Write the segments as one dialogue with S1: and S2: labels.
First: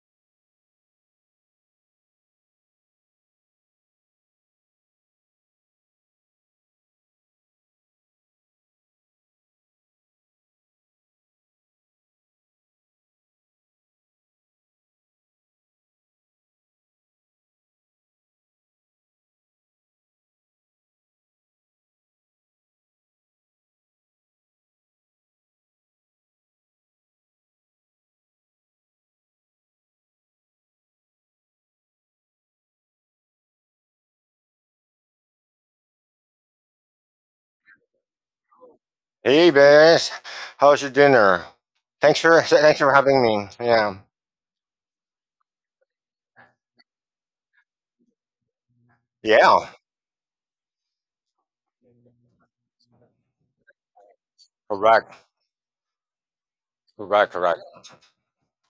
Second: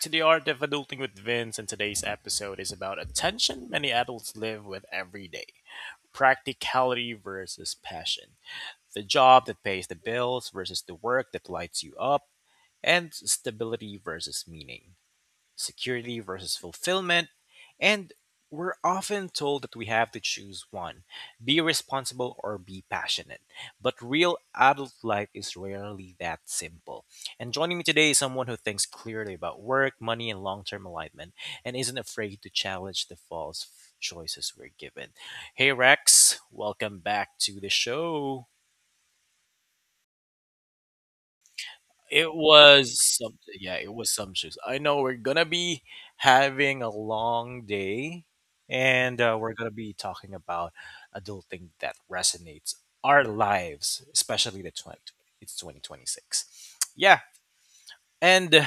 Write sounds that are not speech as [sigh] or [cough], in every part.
S1: to The Art of Adulting with Vince, and today's episode is about a tension many adults live with every day: practicality versus passion, the job that pays the bills versus the work that lights you up, and stability versus meaning, security versus fulfillment, and we're often told that we have to choose one, be responsible or be passionate. But real adult life is rarely that simple. And joining me today is someone who thinks clearly about work, money, and long term alignment and isn't afraid to challenge the false choices we're given. Hey, Rex, welcome back to the show.
S2: Hey, Bess. How's your dinner? Thanks
S1: It
S2: for [laughs] thanks for
S1: was
S2: having
S1: some
S2: me.
S1: yeah, it
S2: Yeah.
S1: was sumptuous. I know we're gonna be having a long day, and we're
S2: Yeah.
S1: gonna be talking about adulting that resonates our lives, especially the 20.
S2: Correct.
S1: It's 2026. Yeah,
S2: Correct. Correct.
S1: and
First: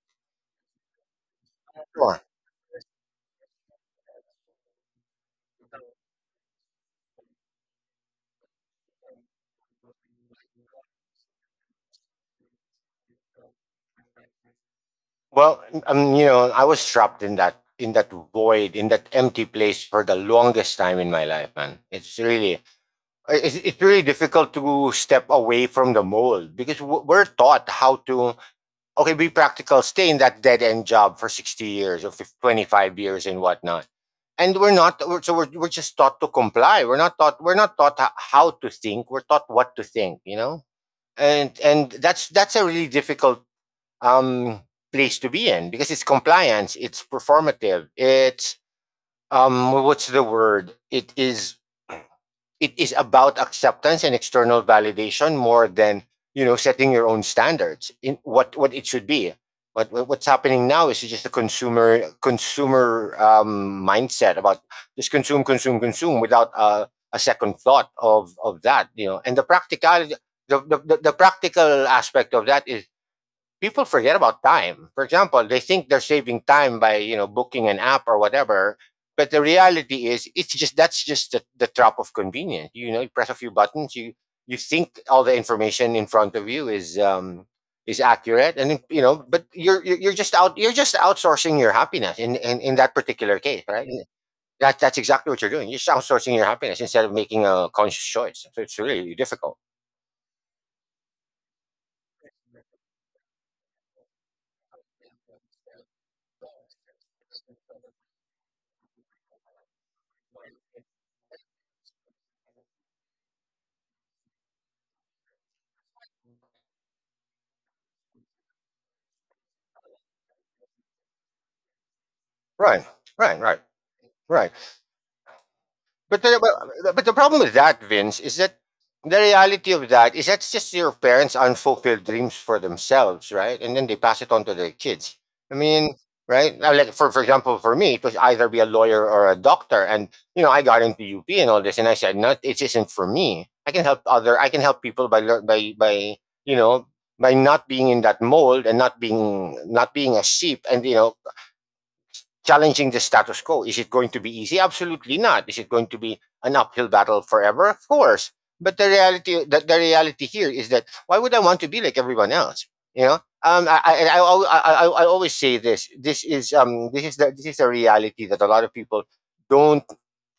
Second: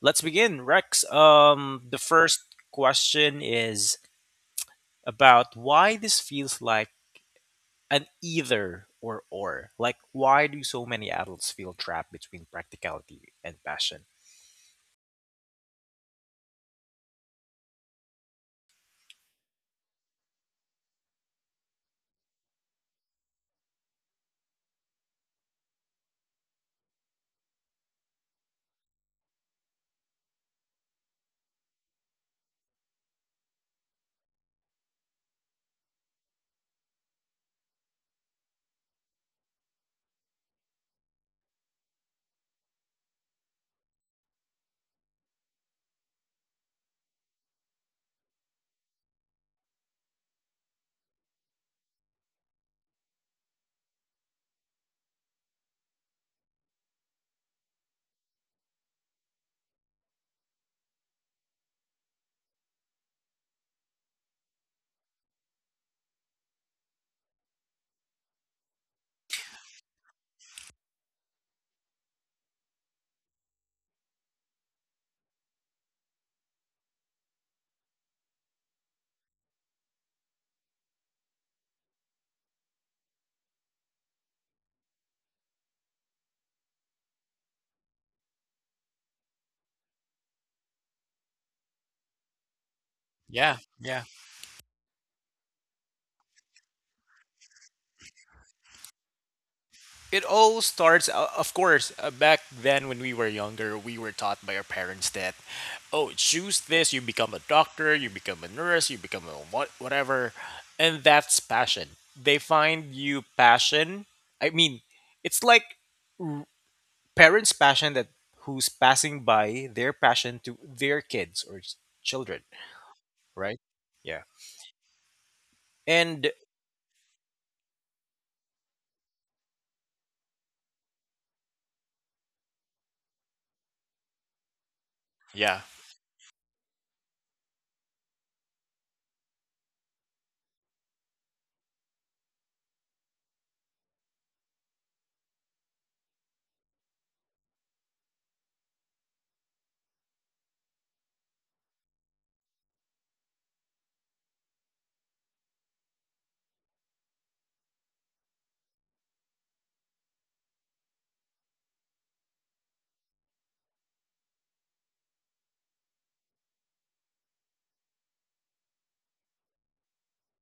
S1: let's begin, Rex. The
S2: Sure.
S1: first question is about why this feels like an either or or. Like, why do so many adults feel trapped between practicality and passion?
S2: You know, I was trapped in that void, in that empty place for the longest time in my life, man. It's really difficult to step away from the mold because we're taught how to, okay, be practical, stay in that dead end job for 60 years or 50, 25 years and whatnot. And we're not, we're, so we're just taught to comply. We're not taught how to think. We're taught what to think, you know? And that's a really difficult, um, place to be in because it's compliance, it's performative, what's the word? It is about acceptance and external validation more than setting your own standards in what it should be. What what's happening now is just a consumer mindset about just consume, consume without a second thought of that. And the practicality, the practical aspect of that is, people forget about time. For example, they think they're saving time by booking an app or whatever, but the reality is it's just that's just the trap of convenience. You know, you press a few buttons, you think all the information in front of you is is accurate, and you know, but you're just outsourcing your happiness in that particular
S1: Yeah,
S2: case, right?
S1: yeah.
S2: That, that's exactly what you're doing. You're just outsourcing your happiness instead of making a conscious choice. So it's really difficult.
S1: It all starts of course back then when we were younger we were taught by our parents that, oh, choose this, you become a doctor, you become a nurse, you become a what whatever, and that's passion. They find you passion. I mean, it's like, r- parents passion that, who's passing by their passion to their kids or children,
S2: Right, right,
S1: right?
S2: right,
S1: Yeah.
S2: right. But
S1: And
S2: the, but but the problem with that, Vince, is that the reality of that is that's just your parents' unfulfilled dreams for themselves, right? And then they pass it on to their kids. I
S1: yeah.
S2: mean, right? Now, like for example, for me, it was either be a lawyer or a doctor, and you know, I got into UP and all this, and I said, no, it isn't for me. I can help people by you know by not being in that mold and not being a sheep, and you know, challenging the status quo. Is it going to be easy? Absolutely not. Is it going to be an uphill battle forever? Of course. But the reality here is that why would I want to be like everyone else? You know, um, I, I, I, I always say this. This is the reality that a lot of people don't,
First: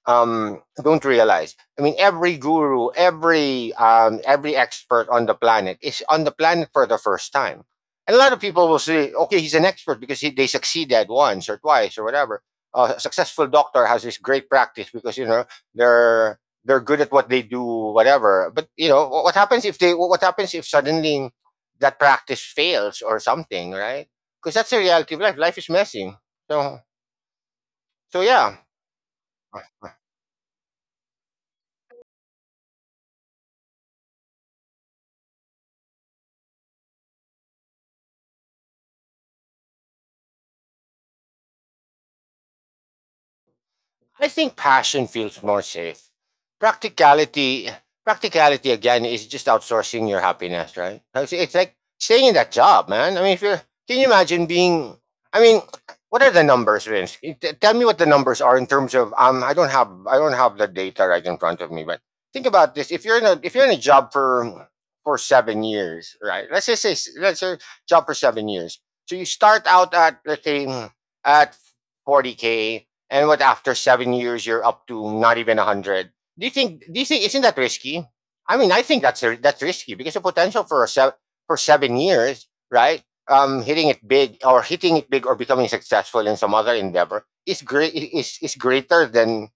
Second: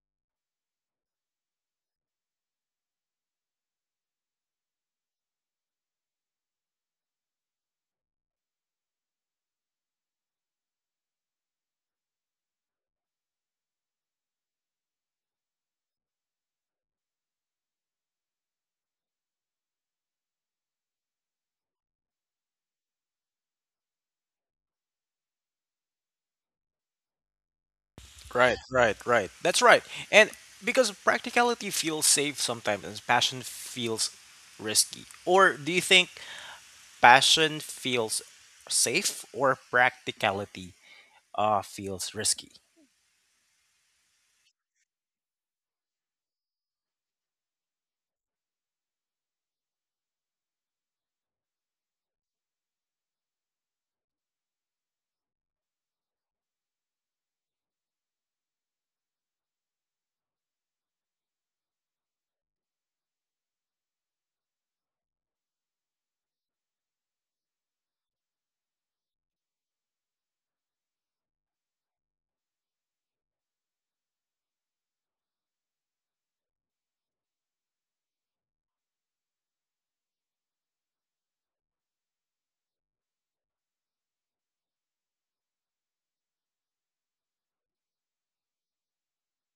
S2: don't realize. I mean, every guru, every expert on the planet is on the planet for the first time. And a lot of people will say, okay, he's an expert because they succeeded once or twice or whatever. A successful doctor has this great practice because you know they're good at what they do, whatever. But you know, what happens if they, what happens if suddenly that practice fails or something, right? Because that's the reality of life. Life is messy. So so
S1: Right,
S2: yeah.
S1: right, right. That's right. And because practicality feels safe sometimes and passion feels risky. Or do you think passion feels safe or practicality feels risky?
S2: I think passion feels more safe. Practicality, practicality again is just outsourcing your happiness, right? It's like staying in that job, man. I mean, if you're, can you imagine being? I mean, what are the numbers, Vince? Tell me what the numbers are in terms of. I don't have the data right in front of me, but think about this. If you're in a job for 7 years, right? Let's just say, let's say job for 7 years. So you start out at, let's say, at 40k, and what, after 7 years, you're up to not even a hundred. Do you think? Do you think isn't that risky? I mean, I think that's risky because the potential for 7 years, right? Hitting it big or becoming successful in some other endeavor is great. Is greater than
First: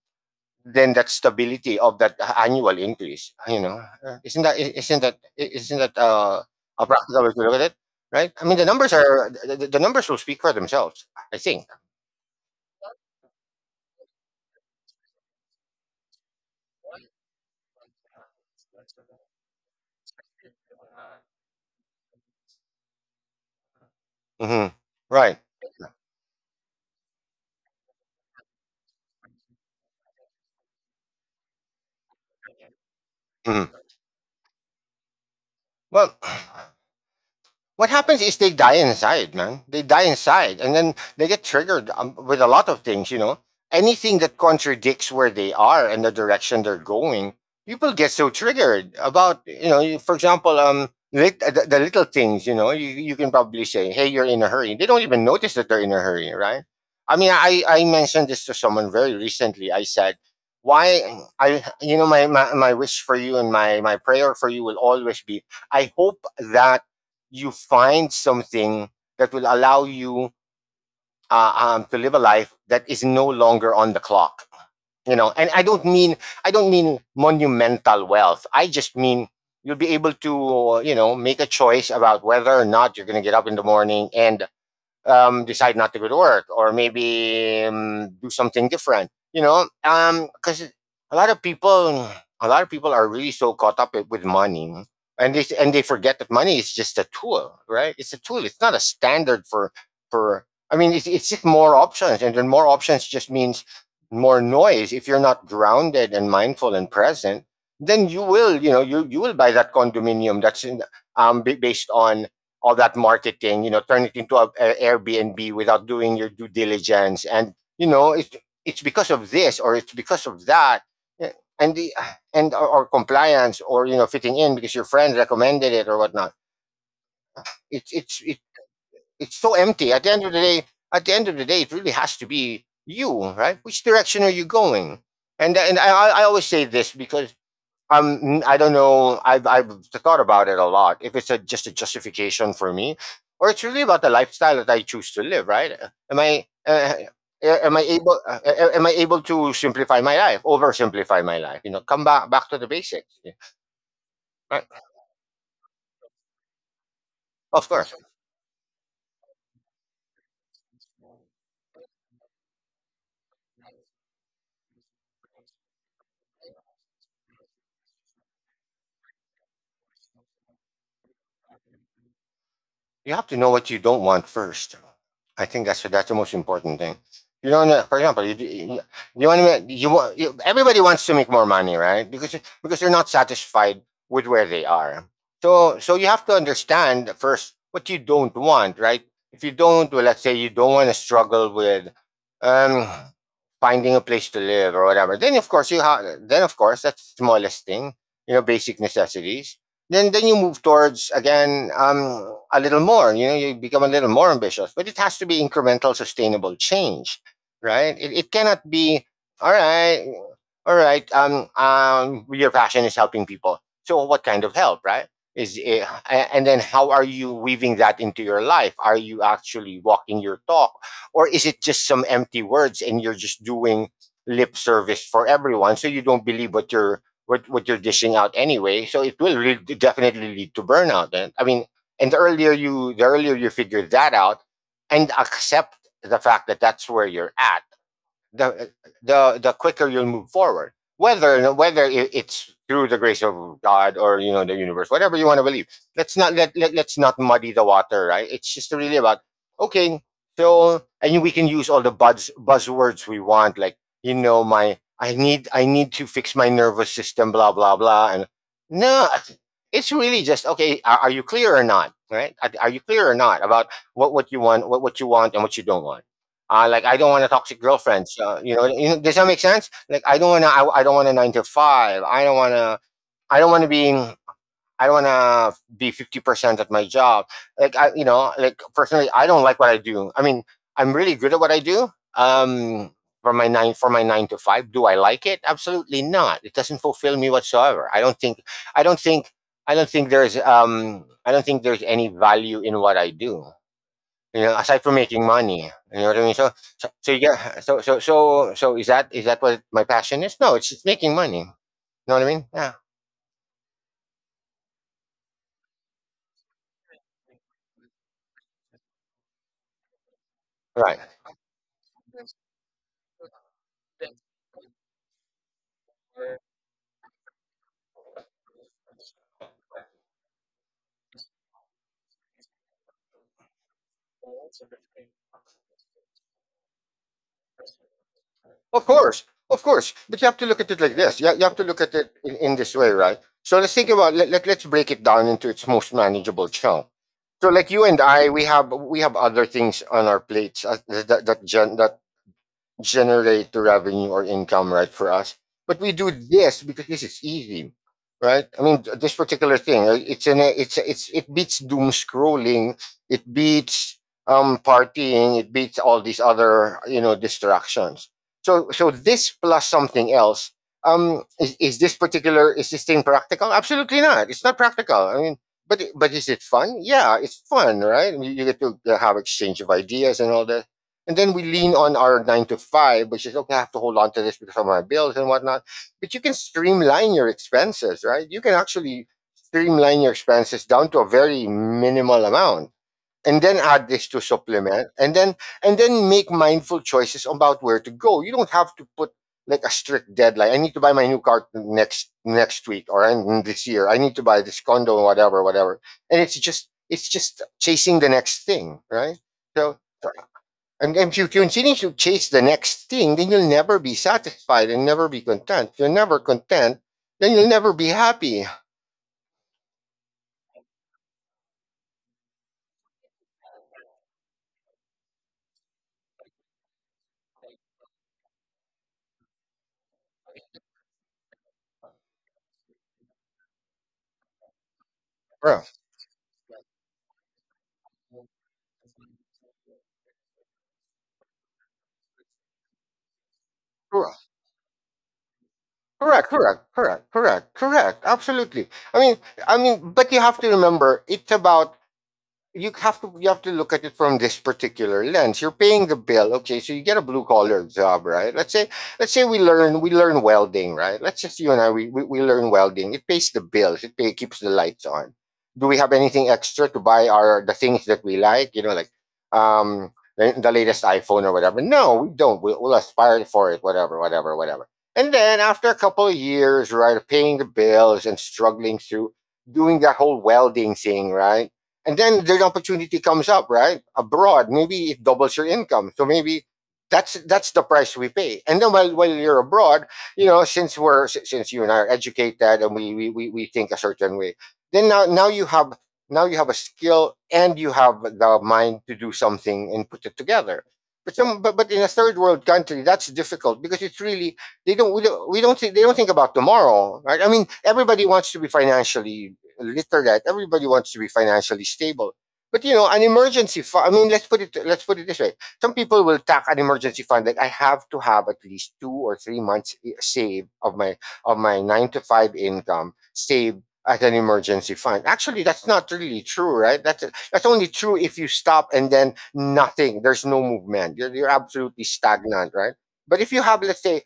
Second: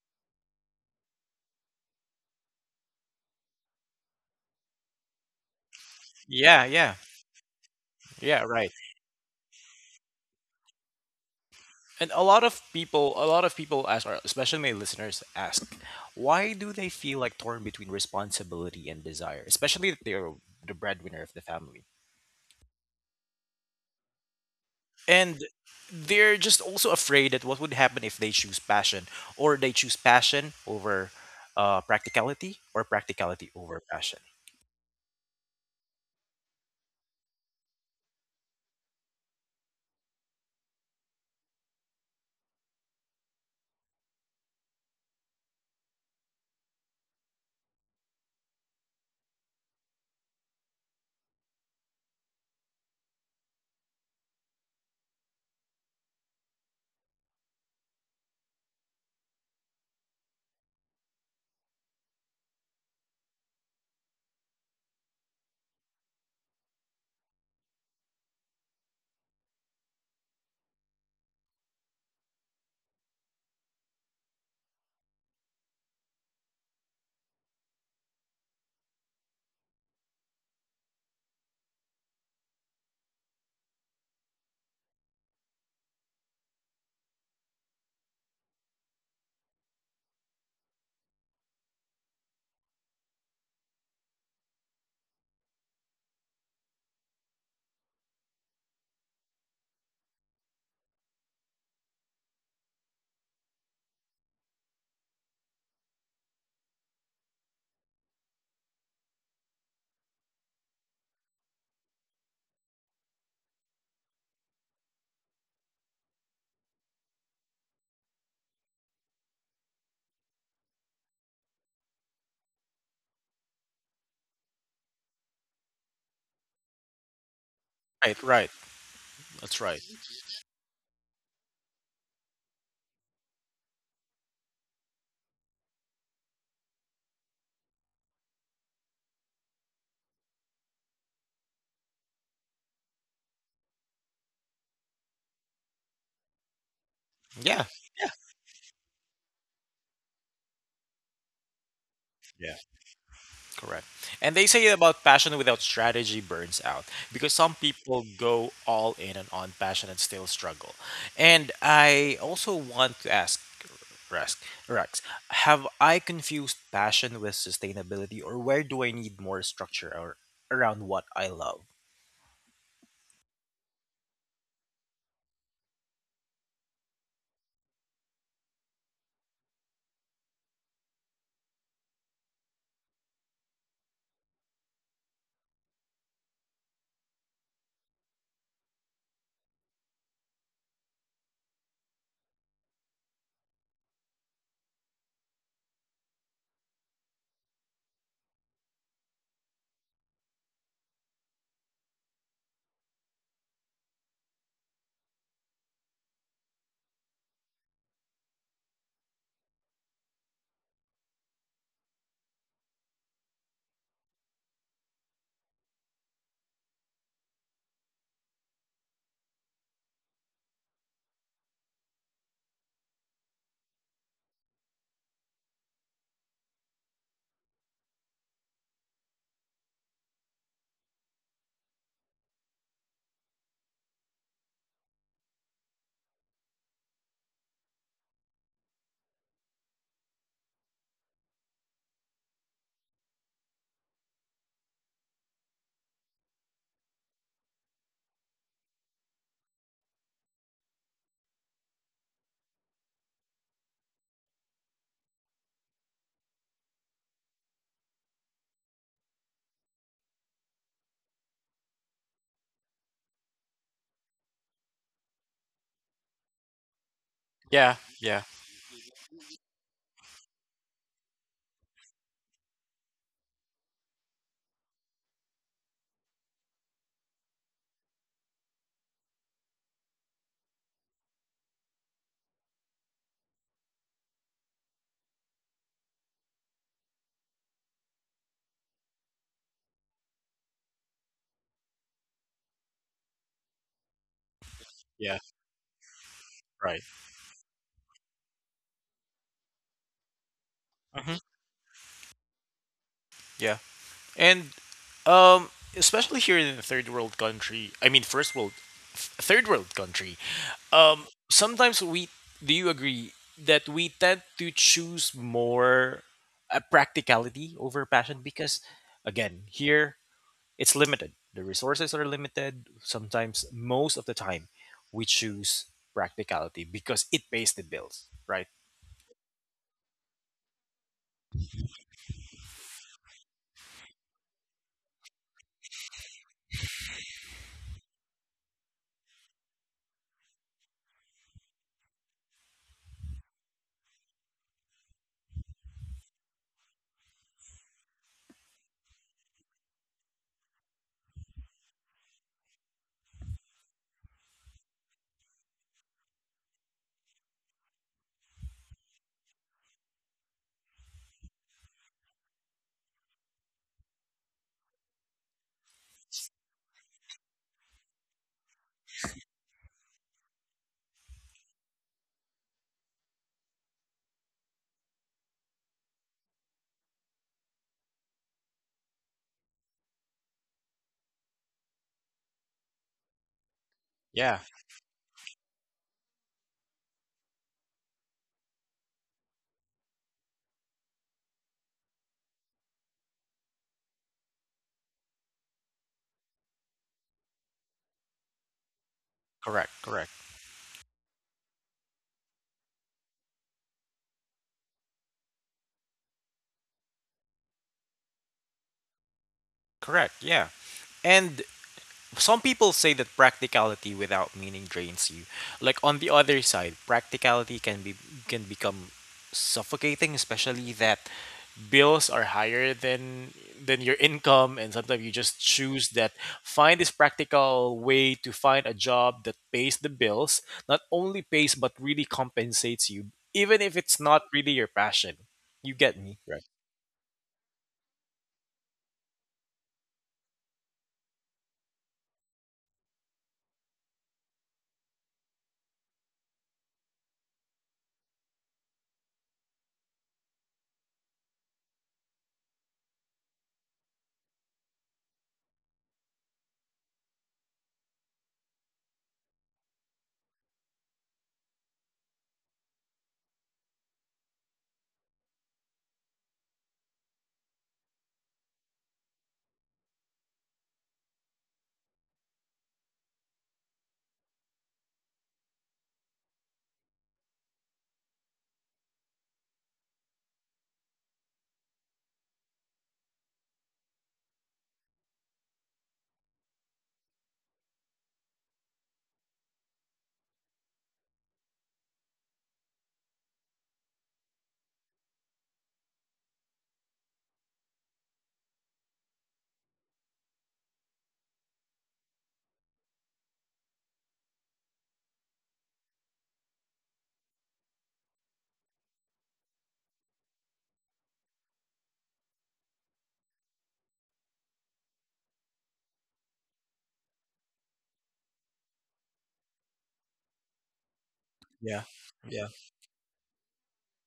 S2: that stability of that annual increase. You know. Isn't that
S1: Yeah,
S2: a
S1: yeah.
S2: practical way to look at it? Right.
S1: Yeah,
S2: I mean, the
S1: right.
S2: numbers are, the numbers will speak for themselves. I think.
S1: And a lot of people, a lot of people ask, or especially my listeners ask, why do they feel like torn between responsibility and desire, especially if they're the breadwinner of the family?
S2: Hmm. Right.
S1: And they're just also afraid that what would happen if they choose passion or they choose passion over practicality or practicality
S2: Mhm.
S1: over passion.
S2: Well, what happens is they die inside, man. They die inside, and then they get triggered with a lot of things. You know, anything that contradicts where they are and the direction they're going, people get so triggered about. You know, for example, the little things. You know, you can probably say, "Hey, you're in a hurry." They don't even notice that they're in a hurry, right? I mean, I mentioned this to someone very recently. I said. Why I, you know, my wish for you and my prayer for you will always be, I hope that you find something that will allow you to live a life that is no longer on the clock, you know. And I don't mean monumental wealth, I just mean you'll be able to, you know, make a choice about whether or not you're going to get up in the morning and, decide not to go to work, or maybe do something different, you know, because a lot of people, a lot of people are really so caught up with money, and they forget that money is just a tool, right? It's a tool. It's not a standard for, I mean, it's just more options. And then more options just means more noise. If you're not grounded and mindful and present, then you will, you know, you will buy that condominium that's in, based on all that marketing, you know, turn it into a, Airbnb without doing your due diligence. And, you know, it's because of this or it's because of that. Yeah. And the, and or compliance, or you know, fitting in because your friend recommended it or whatnot. It's it's
S1: Right,
S2: it,
S1: right.
S2: it's so
S1: That's right.
S2: empty. At the end of the day, at the end of the day, it really has to be you, right? Which direction are you going? And I always say this because, I don't know, I've thought about it a lot, if it's just a justification for me or it's really about the lifestyle that I choose to live, right?
S1: Yeah.
S2: Am I able Am I able to simplify my life oversimplify my life, you know, come back
S1: Yeah.
S2: to the basics, yeah,
S1: Correct. And they
S2: right,
S1: say about passion without strategy burns out because some
S2: of course.
S1: people go all in and on passion and still struggle. And I also want to ask Rex, Rex, have I confused passion with sustainability or where do I need more structure or around what I love?
S2: You have to know what you don't want first. I think that's the most important thing. You don't, know, for example, you want to, everybody wants to make more money, right? Because they're not satisfied with where they are. So so you have to understand first what you don't want, right? If you don't, well, let's say you don't want to struggle with um, finding a place to live or whatever, then of course you have. Then of course that's the smallest thing, you know, basic necessities. Then you move towards again, a little more. You know, you become a little more ambitious, but it has to be incremental, sustainable change. Right, it cannot be, all right all right your passion is helping people, so what kind of help, right? Is it, and then how are you weaving that into your life? Are you actually walking your talk, or is it just some empty words and you're just doing lip service for everyone, so you don't believe what you're dishing out anyway. So it will definitely lead to burnout. And I mean, and the earlier you figure that out and accept the fact that that's where you're at, the the quicker you'll move forward. Whether it's through the grace of God or, you know, the universe, whatever you want to believe. Let's not let's not muddy the water, right? It's just really about, okay. So and we can use all the buzzwords we want, like, you know, my I need to fix my nervous system, blah blah blah, and no, it's really just, okay. Are you clear or not? Right? Are you clear or not about what you want, what you want, and what you don't want? I don't want a toxic
S1: Yeah,
S2: girlfriend.
S1: yeah,
S2: So, you know, does that make sense? Like I don't want to. I don't want a nine to five. I don't want to. I don't want to be. I don't want to be 50% at my job. Like I, like personally, I don't like what I do. I mean, I'm really good at what I do. Um, for my nine to five, do I like it? Absolutely not. It doesn't fulfill me whatsoever. I don't think. I don't think. I don't think there's. I don't think there's any value in what I do, aside from
S1: yeah,
S2: making money. You know what I mean? So,
S1: right.
S2: so, so yeah. So is that what my passion is? No, it's making
S1: Hmm.
S2: money. You know what I mean? Yeah.
S1: Yeah. And um especially here in the third world country, I mean first world, third world country,
S2: Right.
S1: sometimes we, do you agree that we tend to choose more practicality over passion because again here it's limited, the resources are limited sometimes, most of the time we choose practicality because it pays the bills, right?
S2: Of course, of course. But you have to look at it like this. You have to look at it in this way, right? So let's think about let's break it down into its most manageable chunk. So, like you and I, we have other things on our plates that generate the revenue or income, right, for us. But we do this because this is easy, right? I mean, this particular thing, it beats doom scrolling, it beats partying, it beats all these other, you know, distractions. So, so this plus something else, is this thing practical? Absolutely not. It's not practical. I mean, but is it fun? Yeah, it's fun, right? You get to have exchange of ideas and all that, and then we lean on our nine to five, which is okay, I have to hold on to this because of my bills and whatnot. But you can streamline your expenses, right? You can actually streamline your expenses down to a very minimal amount, and then add this to
S1: Yeah,
S2: supplement, and then make mindful choices about where to go. You don't have to put like a strict deadline. I need to buy my new car next week or in this year. I need to buy this condo, whatever, whatever. And it's just chasing the next thing, right?
S1: correct,
S2: So
S1: correct,
S2: so and if you continue to chase the next thing, then you'll never be satisfied and never be content. If you're never content, then you'll never be happy.
S1: correct. Yeah, and some people say that practicality without meaning drains you. Like on the other side, practicality can be, can become suffocating, especially that bills are higher than your income and sometimes you just
S2: Correct.
S1: choose that, find this practical way to find a job that pays the bills, not only pays but really compensates you even if it's not
S2: Correct.
S1: really your passion. You get me?
S2: Correct. Correct. Correct. Correct. Correct. Absolutely. I mean, I mean, but you have to remember, it's about you have to look at it from this particular lens. You're paying the bill, okay? So you get a blue collar job, right? Let's say we learn welding, right? Let's just you and I, we learn welding. It pays the bills. It keeps the lights on. Do we have anything extra to buy our the things that we like? You know, like the latest iPhone or whatever. No, we don't. We'll aspire for it, whatever, whatever, whatever. And then after a couple of years, right, paying the bills and struggling through doing that whole welding thing, right? And then the opportunity comes up, right? Abroad, maybe it doubles your income, so maybe that's the price we pay. And then while you're abroad, you know, since you and I are educated and we think a certain way, then now you have, now you have a skill and you have the mind to do something and put it together. But in a third world country, that's difficult because it's really, they don't we don't we don't think they don't think about tomorrow, right? I mean, everybody wants to be financially literate. Everybody wants to be financially stable. But you know, an emergency fund. I mean, let's put it this way. Some people will tack an emergency fund, that I have to have at least 2 or 3 months save of my nine to five income, saved as an emergency fund. Actually, that's not really true, right? That's only true if you stop and then nothing. There's no movement. You're
S1: Yeah.
S2: absolutely
S1: Yeah.
S2: stagnant, right? But if you have, let's say,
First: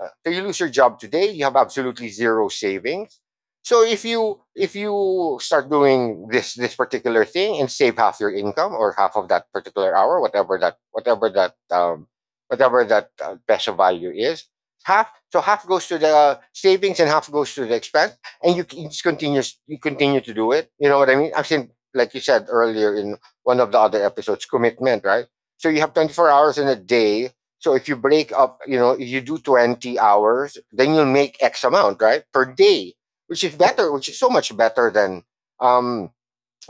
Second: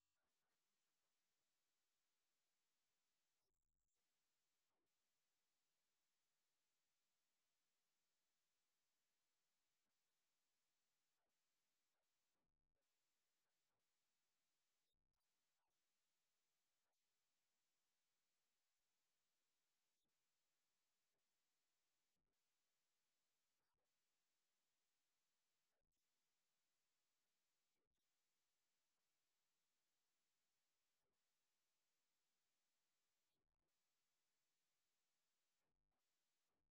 S2: so you lose your job today, you have absolutely zero savings. So if you start doing this particular thing and save half your income, or half of that particular hour, whatever that peso value is, half, so half goes to the savings and half goes to the expense, and you just continue, you continue to do it. You know what I mean? I've seen, like you said earlier in one of the other episodes, commitment, right? So you have 24 hours in a day. So if you break up, you know, if you do 20 hours, then you'll make X amount, right, per day, which is better, which is so much better than um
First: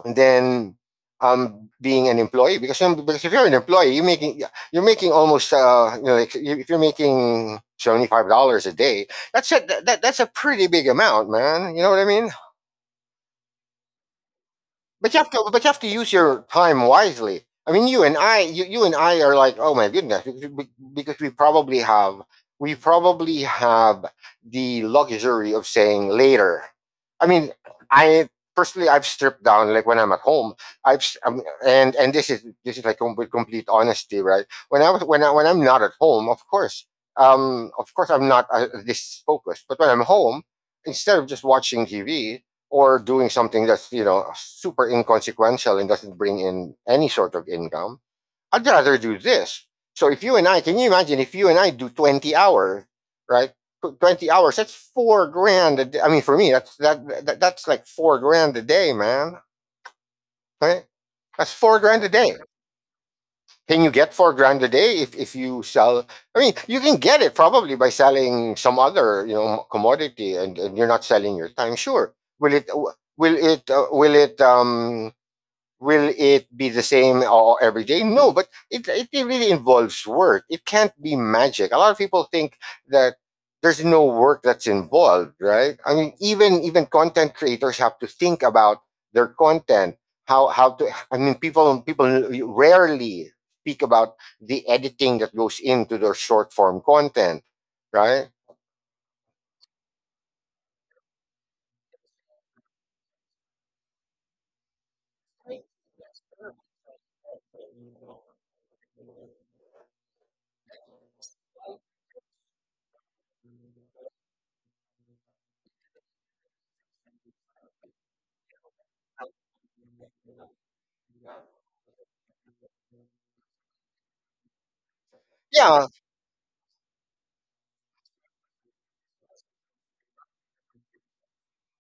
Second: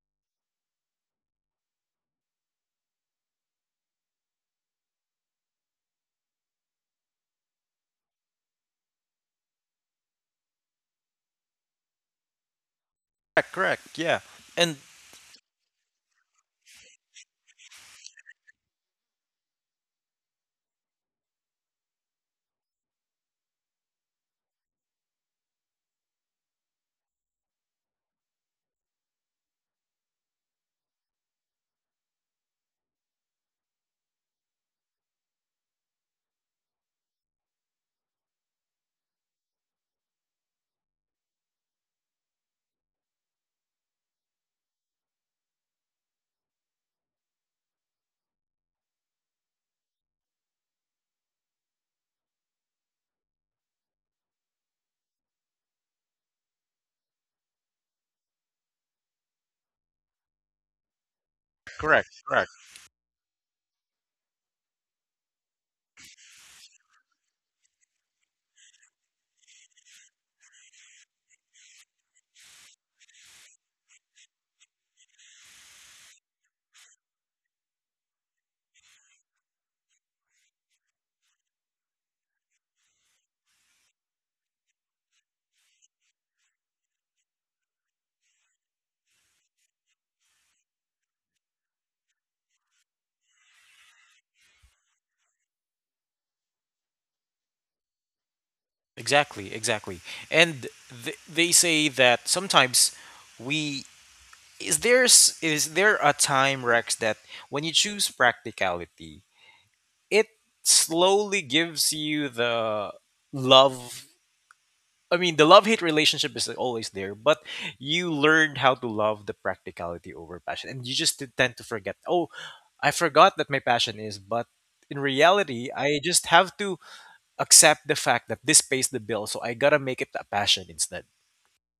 S2: than being an employee, because if you're an employee, you're making almost you know, like, if you're making $75 a day, that's a pretty big amount, man. You know what I mean?
S1: Correct, correct. Yeah. And
S2: But you have to use your time wisely. I mean, you and I, you and I are like, oh my goodness, because probably have, we probably have the luxury of saying later. I mean, I personally, I've stripped down. Like when I'm at home, I've and this is like with complete honesty, right? When I was when I when I'm not at home, of course I'm not this focused. But when I'm home, instead of just watching TV or doing something that's, you know, super inconsequential and doesn't bring in any sort of income, I'd rather do this. So if you and I, can you imagine if you and I do 20 hours, right? 20 hours, that's 4 grand a day. I mean, for me, that's that's like 4 grand a day, man, right? That's 4 grand a
S1: correct,
S2: day.
S1: correct.
S2: Can you get 4 grand a day if you sell? I mean, you can get it, probably by selling some other, you know, commodity, and you're not selling your time. Sure, will it? Will it? Will it? Will it be the same or every day? No, but it really involves work. It can't be magic. A lot of people think that there's no work that's involved, right? I mean, even content creators have to think about their content. How to? I mean, people rarely speak about the editing that goes into their short form content, right?
S1: Exactly, exactly. And they say that sometimes we, is there is there a time, Rex, that when you choose practicality, it slowly gives you the love. I mean, the love-hate relationship is always there, but you learn how to love the practicality over passion, and you just tend to forget. Oh, I forgot that my passion is, but in reality,
S2: Yeah.
S1: I just have to accept the fact that this pays the bill, so I gotta make it a passion instead.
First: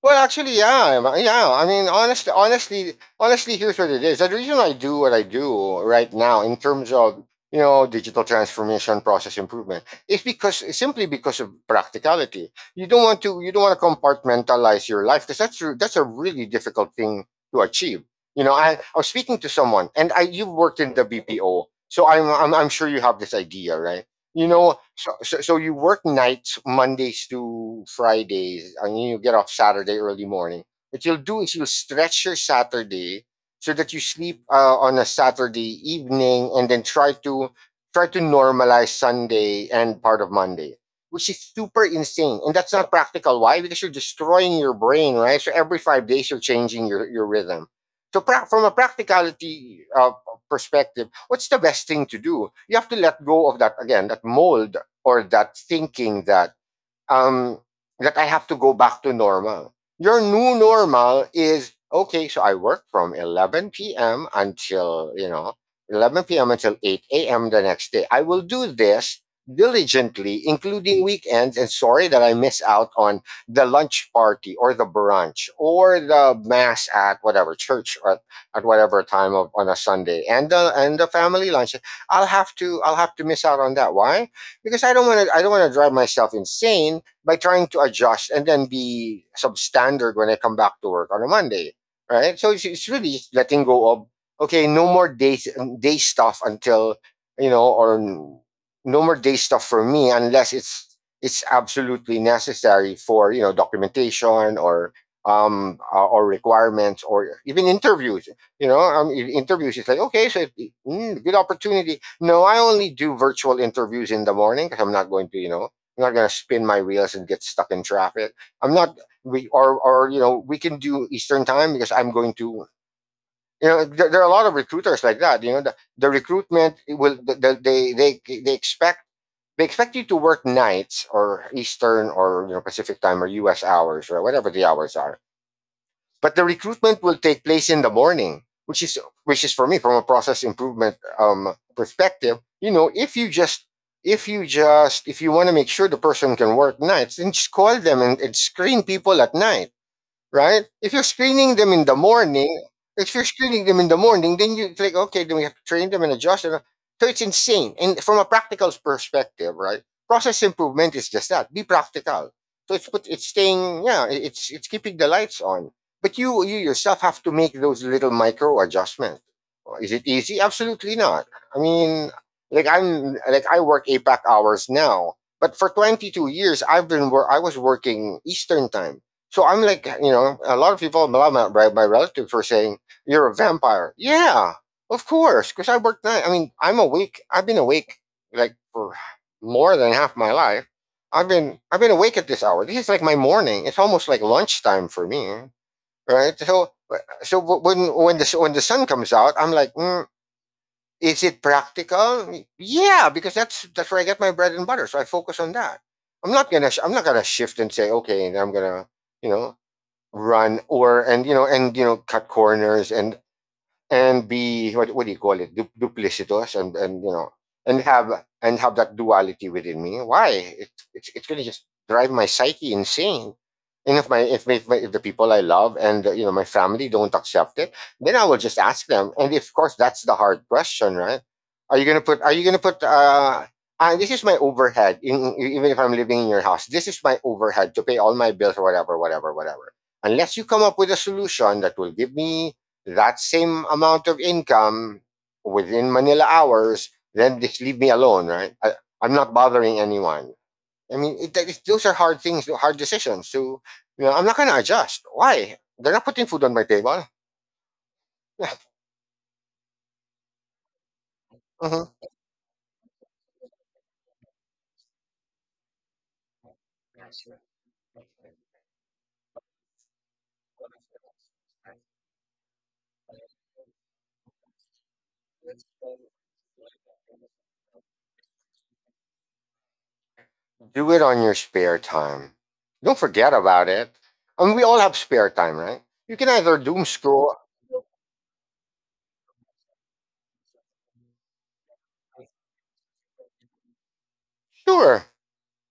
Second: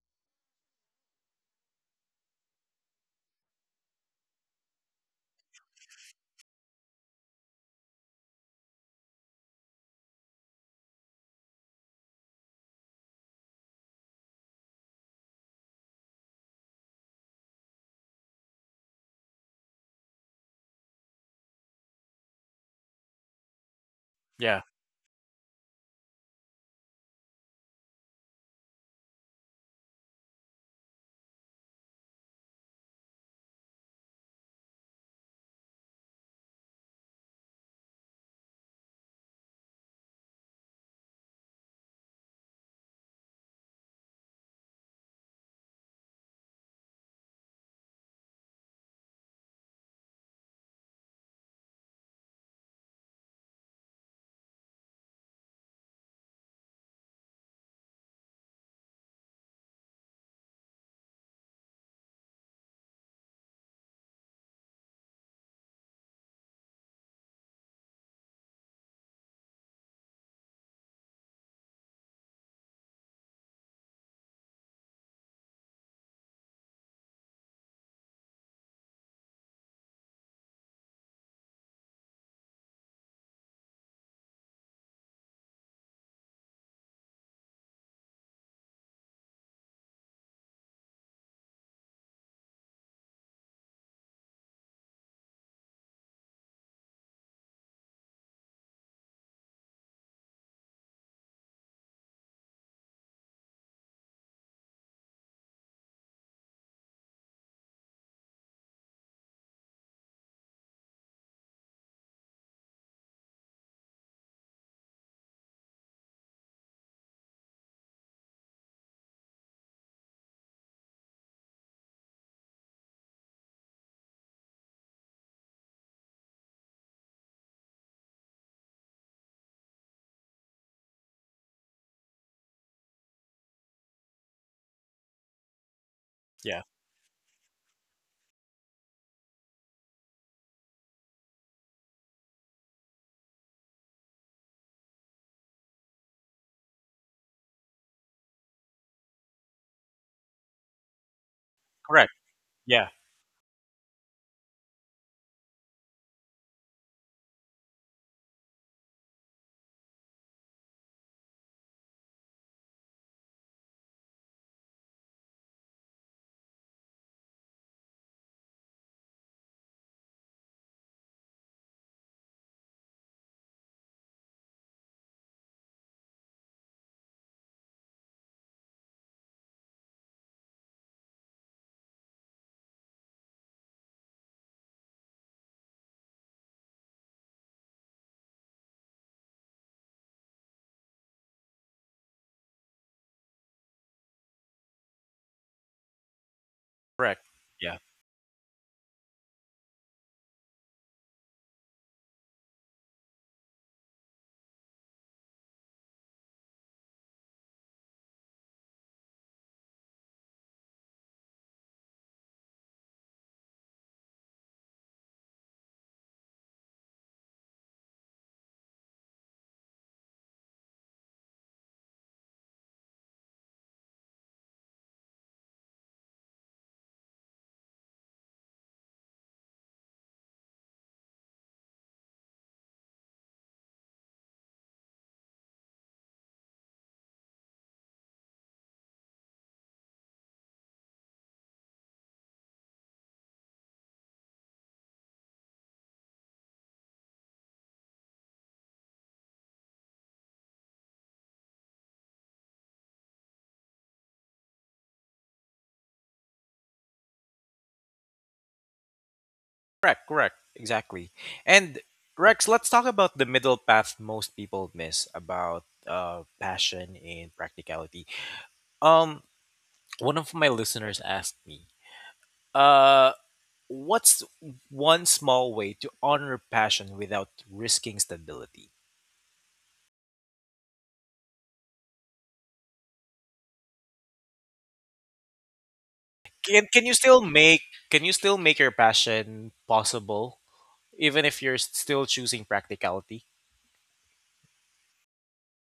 S2: Well, actually, yeah, yeah. I mean, honestly, here's what it is. The reason I do what I do right now in terms of, you know, digital transformation, process improvement, is because, simply because of practicality. You don't want to compartmentalize your life because that's that's a really difficult thing to achieve. You know, I was speaking to someone, and I, you've worked in the BPO, so I'm sure you have this idea, right? You
S1: Yeah,
S2: know, so you work nights Mondays to Fridays, and you get off Saturday early morning. What you'll do is you'll stretch your Saturday so that you sleep on a Saturday evening, and then try to normalize Sunday and part of Monday, which is super insane, and that's not practical. Why? Because you're destroying your brain, right? So every 5 days you're changing your rhythm. So from a practicality perspective, what's the best thing to do? You have to let go of that, again, that mold or that thinking that um, that I have to go back to normal. Your new normal is okay. So I work from 11 p.m. until, you know, 11 p.m. until 8 a.m. the next day. I will do this diligently, including weekends. And sorry that I miss out on the lunch party or the brunch or the mass at whatever church or at whatever time of on a Sunday, and the family lunch. I'll have to miss out on that. Why? Because I don't want to drive myself insane by trying to adjust and then be substandard when I come back to work on a Monday, right? So it's really just letting go of, okay, no more day stuff until, you know, or no more day stuff for me unless it's absolutely necessary for, you know, documentation or requirements or even interviews. You know, interviews. It's like, okay, so it, mm, good opportunity. No, I only do virtual interviews in the morning because I'm not going to I'm not gonna spin my wheels and get stuck in traffic. I'm not we or you know We can do Eastern time because I'm going to there are a lot of recruiters like that. You know the recruitment will they expect you to work nights or Eastern or Pacific time or U.S. hours or whatever the hours are. But the
S1: yeah.
S2: recruitment will take place in the morning, which is for me from a process improvement perspective. You know, if you just if you want to make sure the person can work nights, then just call them and screen people at night, right? If you're screening them in the
S1: Correct.
S2: morning,
S1: Yeah,
S2: If you're screening them in the morning, then you click, okay, then we have to train them and adjust them. So it's insane. And from a practical perspective, right? Process improvement is just that. Be practical. So it's put it's staying, yeah, it's keeping the lights on. But you yourself have to make those little micro adjustments. Is it easy? Absolutely not. I mean, I work APAC hours now, but for 22 years I've been where I was working Eastern time, so I'm like, you know, a lot of people, a lot of my relatives were saying, "You're a vampire." Yeah, of course, because I work night. I mean, I'm awake. I've been awake like for more than half my life. I've been awake at this hour. This is like my morning. It's almost like lunchtime for me, right? So
S1: correct.
S2: so
S1: Yeah.
S2: when when the when the sun comes out, I'm like, mm, is it practical? Yeah, because that's where I get my bread and butter. So I focus on that. I'm not gonna shift and say, okay, and I'm gonna you know run, or and you know cut corners and be, what do you call it, duplicitous, and have and have that duality within me. Why? It's going to just drive my psyche insane. And if if the people I love and you know, my family don't accept it, then I will just ask them. And of course that's the hard question, right? Are you going to put, and this is my overhead, even if I'm living in your house, this is my overhead to pay all my bills or whatever, whatever, whatever, unless you come up with a solution that will give me that same amount of income within Manila hours, then just leave me alone, right? I'm not bothering anyone. I mean, those are hard things, hard decisions. So, you know, I'm not going to adjust. Why? They're not putting food on my table. [laughs] Yeah,
S1: Correct, correct. Exactly. And
S2: mhm.
S1: Rex, let's talk about the middle path most people miss about passion and practicality. Um one of my listeners asked me, uh what's one small way to honor passion without risking stability?
S2: Do it on your spare time. Don't forget about it. I mean, we all have spare time, right? You can either
S1: Can
S2: doom
S1: can you still
S2: scroll.
S1: make, can you still make your passion possible even if you're still choosing practicality?
S2: Sure.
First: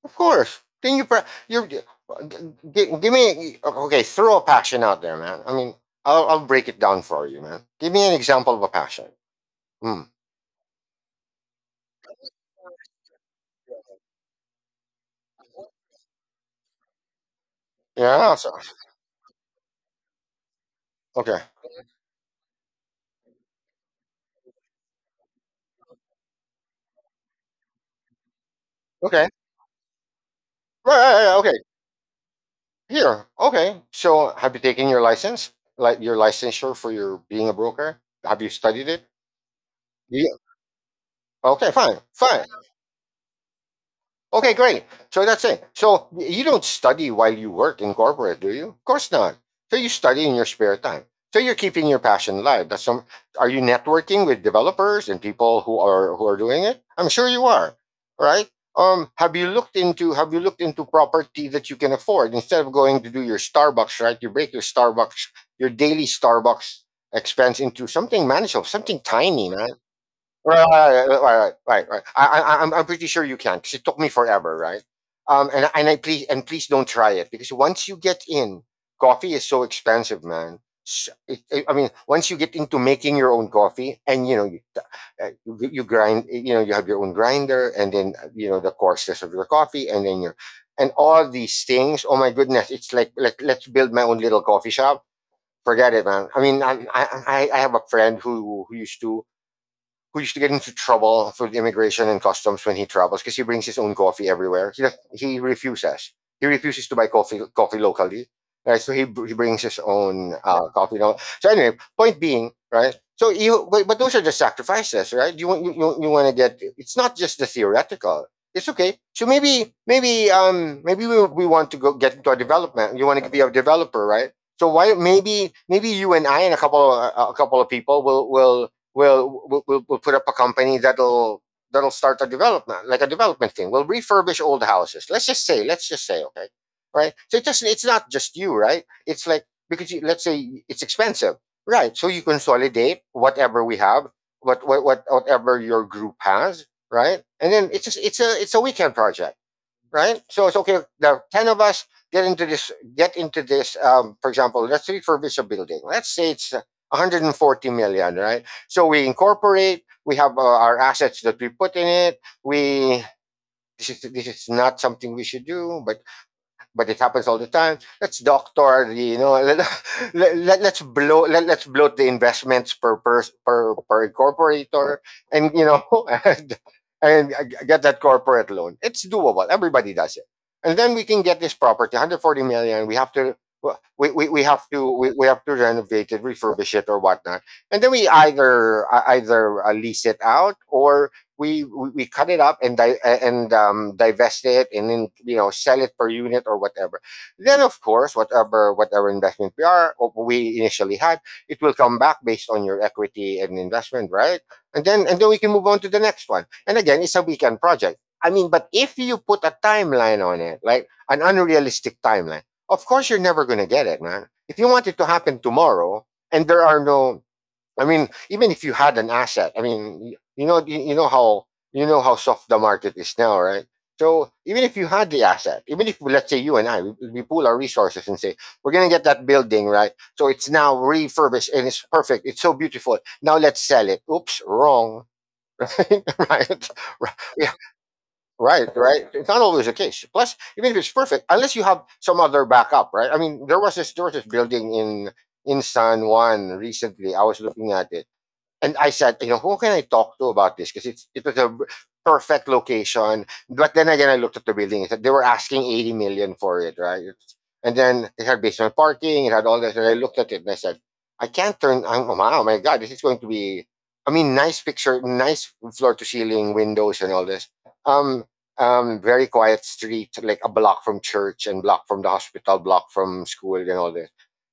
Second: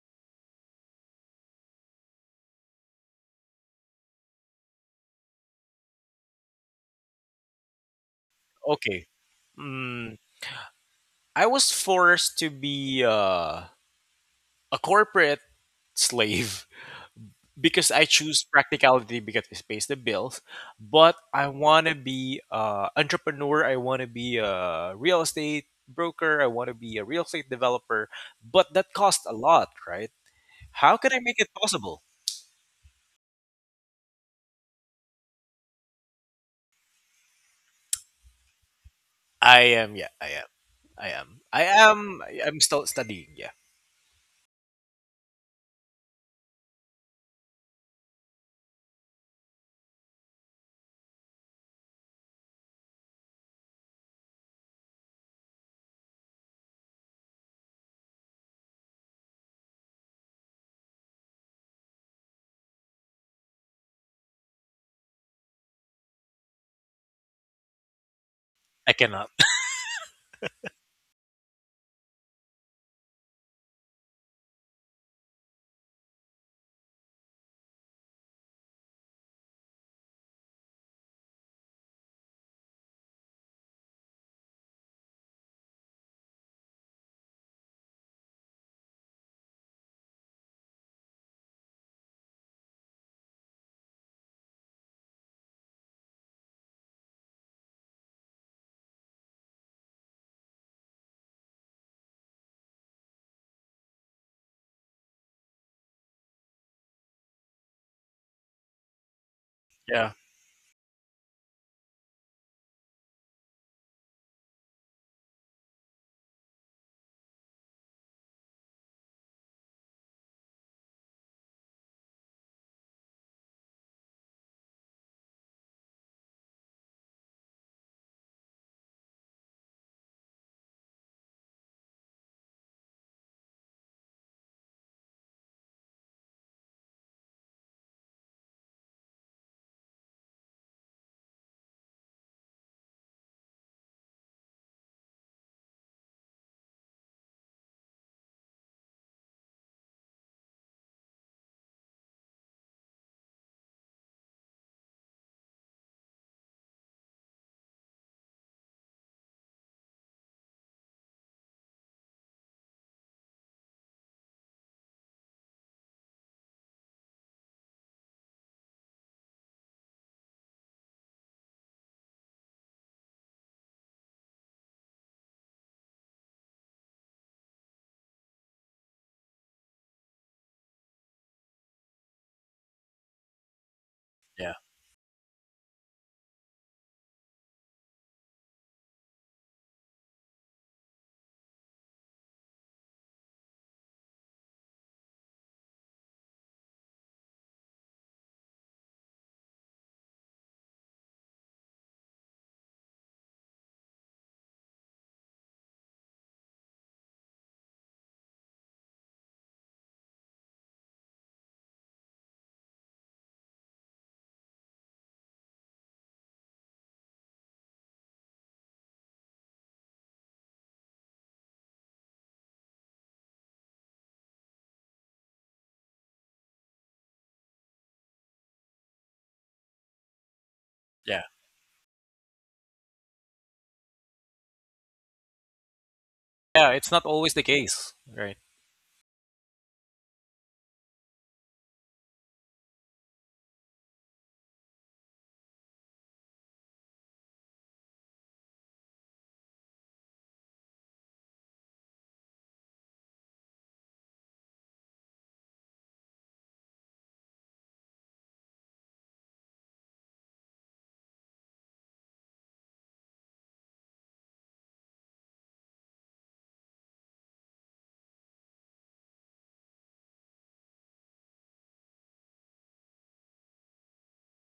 S2: Of course. Then you, pra- you're, g- g- Give me, okay, throw a passion out there, man. I mean, I'll break it down for you, man. Give me an example of a passion.
S1: Okay.
S2: Hmm.
S1: I was forced to be a corporate slave [laughs] because I
S2: Yeah,
S1: choose
S2: so,
S1: practicality because it pays the bills. But
S2: okay.
S1: I want to be an entrepreneur. I want to be a real estate broker. I want to be a real estate developer. But that costs
S2: Okay.
S1: a lot, right?
S2: Right,
S1: How can I
S2: right,
S1: make
S2: right,
S1: it
S2: okay.
S1: possible?
S2: Here. Okay. So, have you taken your license? Like your licensure for your being a broker? Have you studied it?
S1: I am. Yeah, I
S2: Yeah.
S1: am. I am. I
S2: Okay, fine.
S1: am.
S2: Fine.
S1: I'm still studying. Yeah,
S2: Okay, great. So that's it. So you don't study while you work in corporate, do you? Of course not. So you study in your spare time. So you're keeping your passion alive. That's some. Are you networking with developers and people who are doing it? I'm sure you are, right? Have you looked into have you looked into property that you can afford instead of going to do your Starbucks? Right, you break your Starbucks, your daily Starbucks expense into something manageable,
S1: I
S2: something
S1: cannot.
S2: tiny,
S1: [laughs]
S2: man. Right, right, right, right, right, right, right, right. I'm pretty sure you can, because it took me forever, right? And I please and please don't try it, because once you get in, coffee is so expensive, man. I mean, once you get into making your own coffee, and you know you you grind, you know you have your own grinder, and then you know the coarseness of your coffee, and then your and all these things. Oh my goodness, it's like let's build my own little coffee shop. Forget it, man. I mean, I I have a friend who used to get into trouble for the immigration and customs when he travels because he brings his own coffee everywhere. He refuses. He refuses to buy coffee coffee locally. Right, so he brings his
S1: Yeah,
S2: own coffee. So anyway, point being, right? But those are just sacrifices, right? You want you want to get. It's not just the theoretical. It's okay. So maybe we want to go get into a development. You want to be a developer, right? So why maybe you and I and a couple of people will we'll put up a company that'll that'll start a development, like a development thing. We'll refurbish old houses. Let's just say, okay, right? So it doesn't. It's not just you, right? It's like because you, let's say it's expensive, right? So you consolidate whatever we have, whatever your group has, right? And then it's a weekend project, right? So it's okay. The ten of us get into this. Get into this. For example, let's refurbish a building. Let's say it's 140 million, right? So we incorporate. We have our assets that we put in it. This is not something we should do, but it happens all the time. Let's doctor the, you know, let's let's bloat the investments per incorporator and, you know, [laughs] and, and get that corporate loan. It's doable. Everybody does it, and then we can get this property, 140 million. We have to we
S1: yeah,
S2: have to we have to renovate it, refurbish it, or whatnot, and then we either either lease it out or we cut it up and divest it and then, you know, sell it per unit or whatever. Then, of course, whatever whatever investment we initially had, it will come back based on your equity and investment, right? And then we can move on to the next one. And again, it's a weekend project. I mean, but if you put a timeline on it, like an unrealistic timeline, of course you're never going to get it, man. If you want it to happen tomorrow and there are no, I mean, even if you had an asset, I mean, you know, you know how soft the market is now, right? So even if you had the asset, even if let's say you and I, we pool our resources and say we're gonna get that building, right? So it's now
S1: yeah,
S2: refurbished and it's perfect. It's so beautiful. Now let's sell it. Oops, wrong. [laughs]
S1: yeah.
S2: Right?
S1: It's not always the
S2: Yeah,
S1: case, right?
S2: right, right. It's not always the case. Plus, even if it's perfect, unless you have some other backup, right? I mean, there was this building in San Juan recently. I was looking at it and I said, you know, who can I talk to about this? Because it was a perfect location. But then again, I looked at the building. They were asking 80 million for it, right? And then it had basement parking. It had all this. And I looked at it and I said, I can't turn. Oh, wow, my God, this is going to be. I mean, nice picture, nice floor to ceiling windows and all this. Um, very quiet street, like a block from church and block from the hospital, block from school and all this,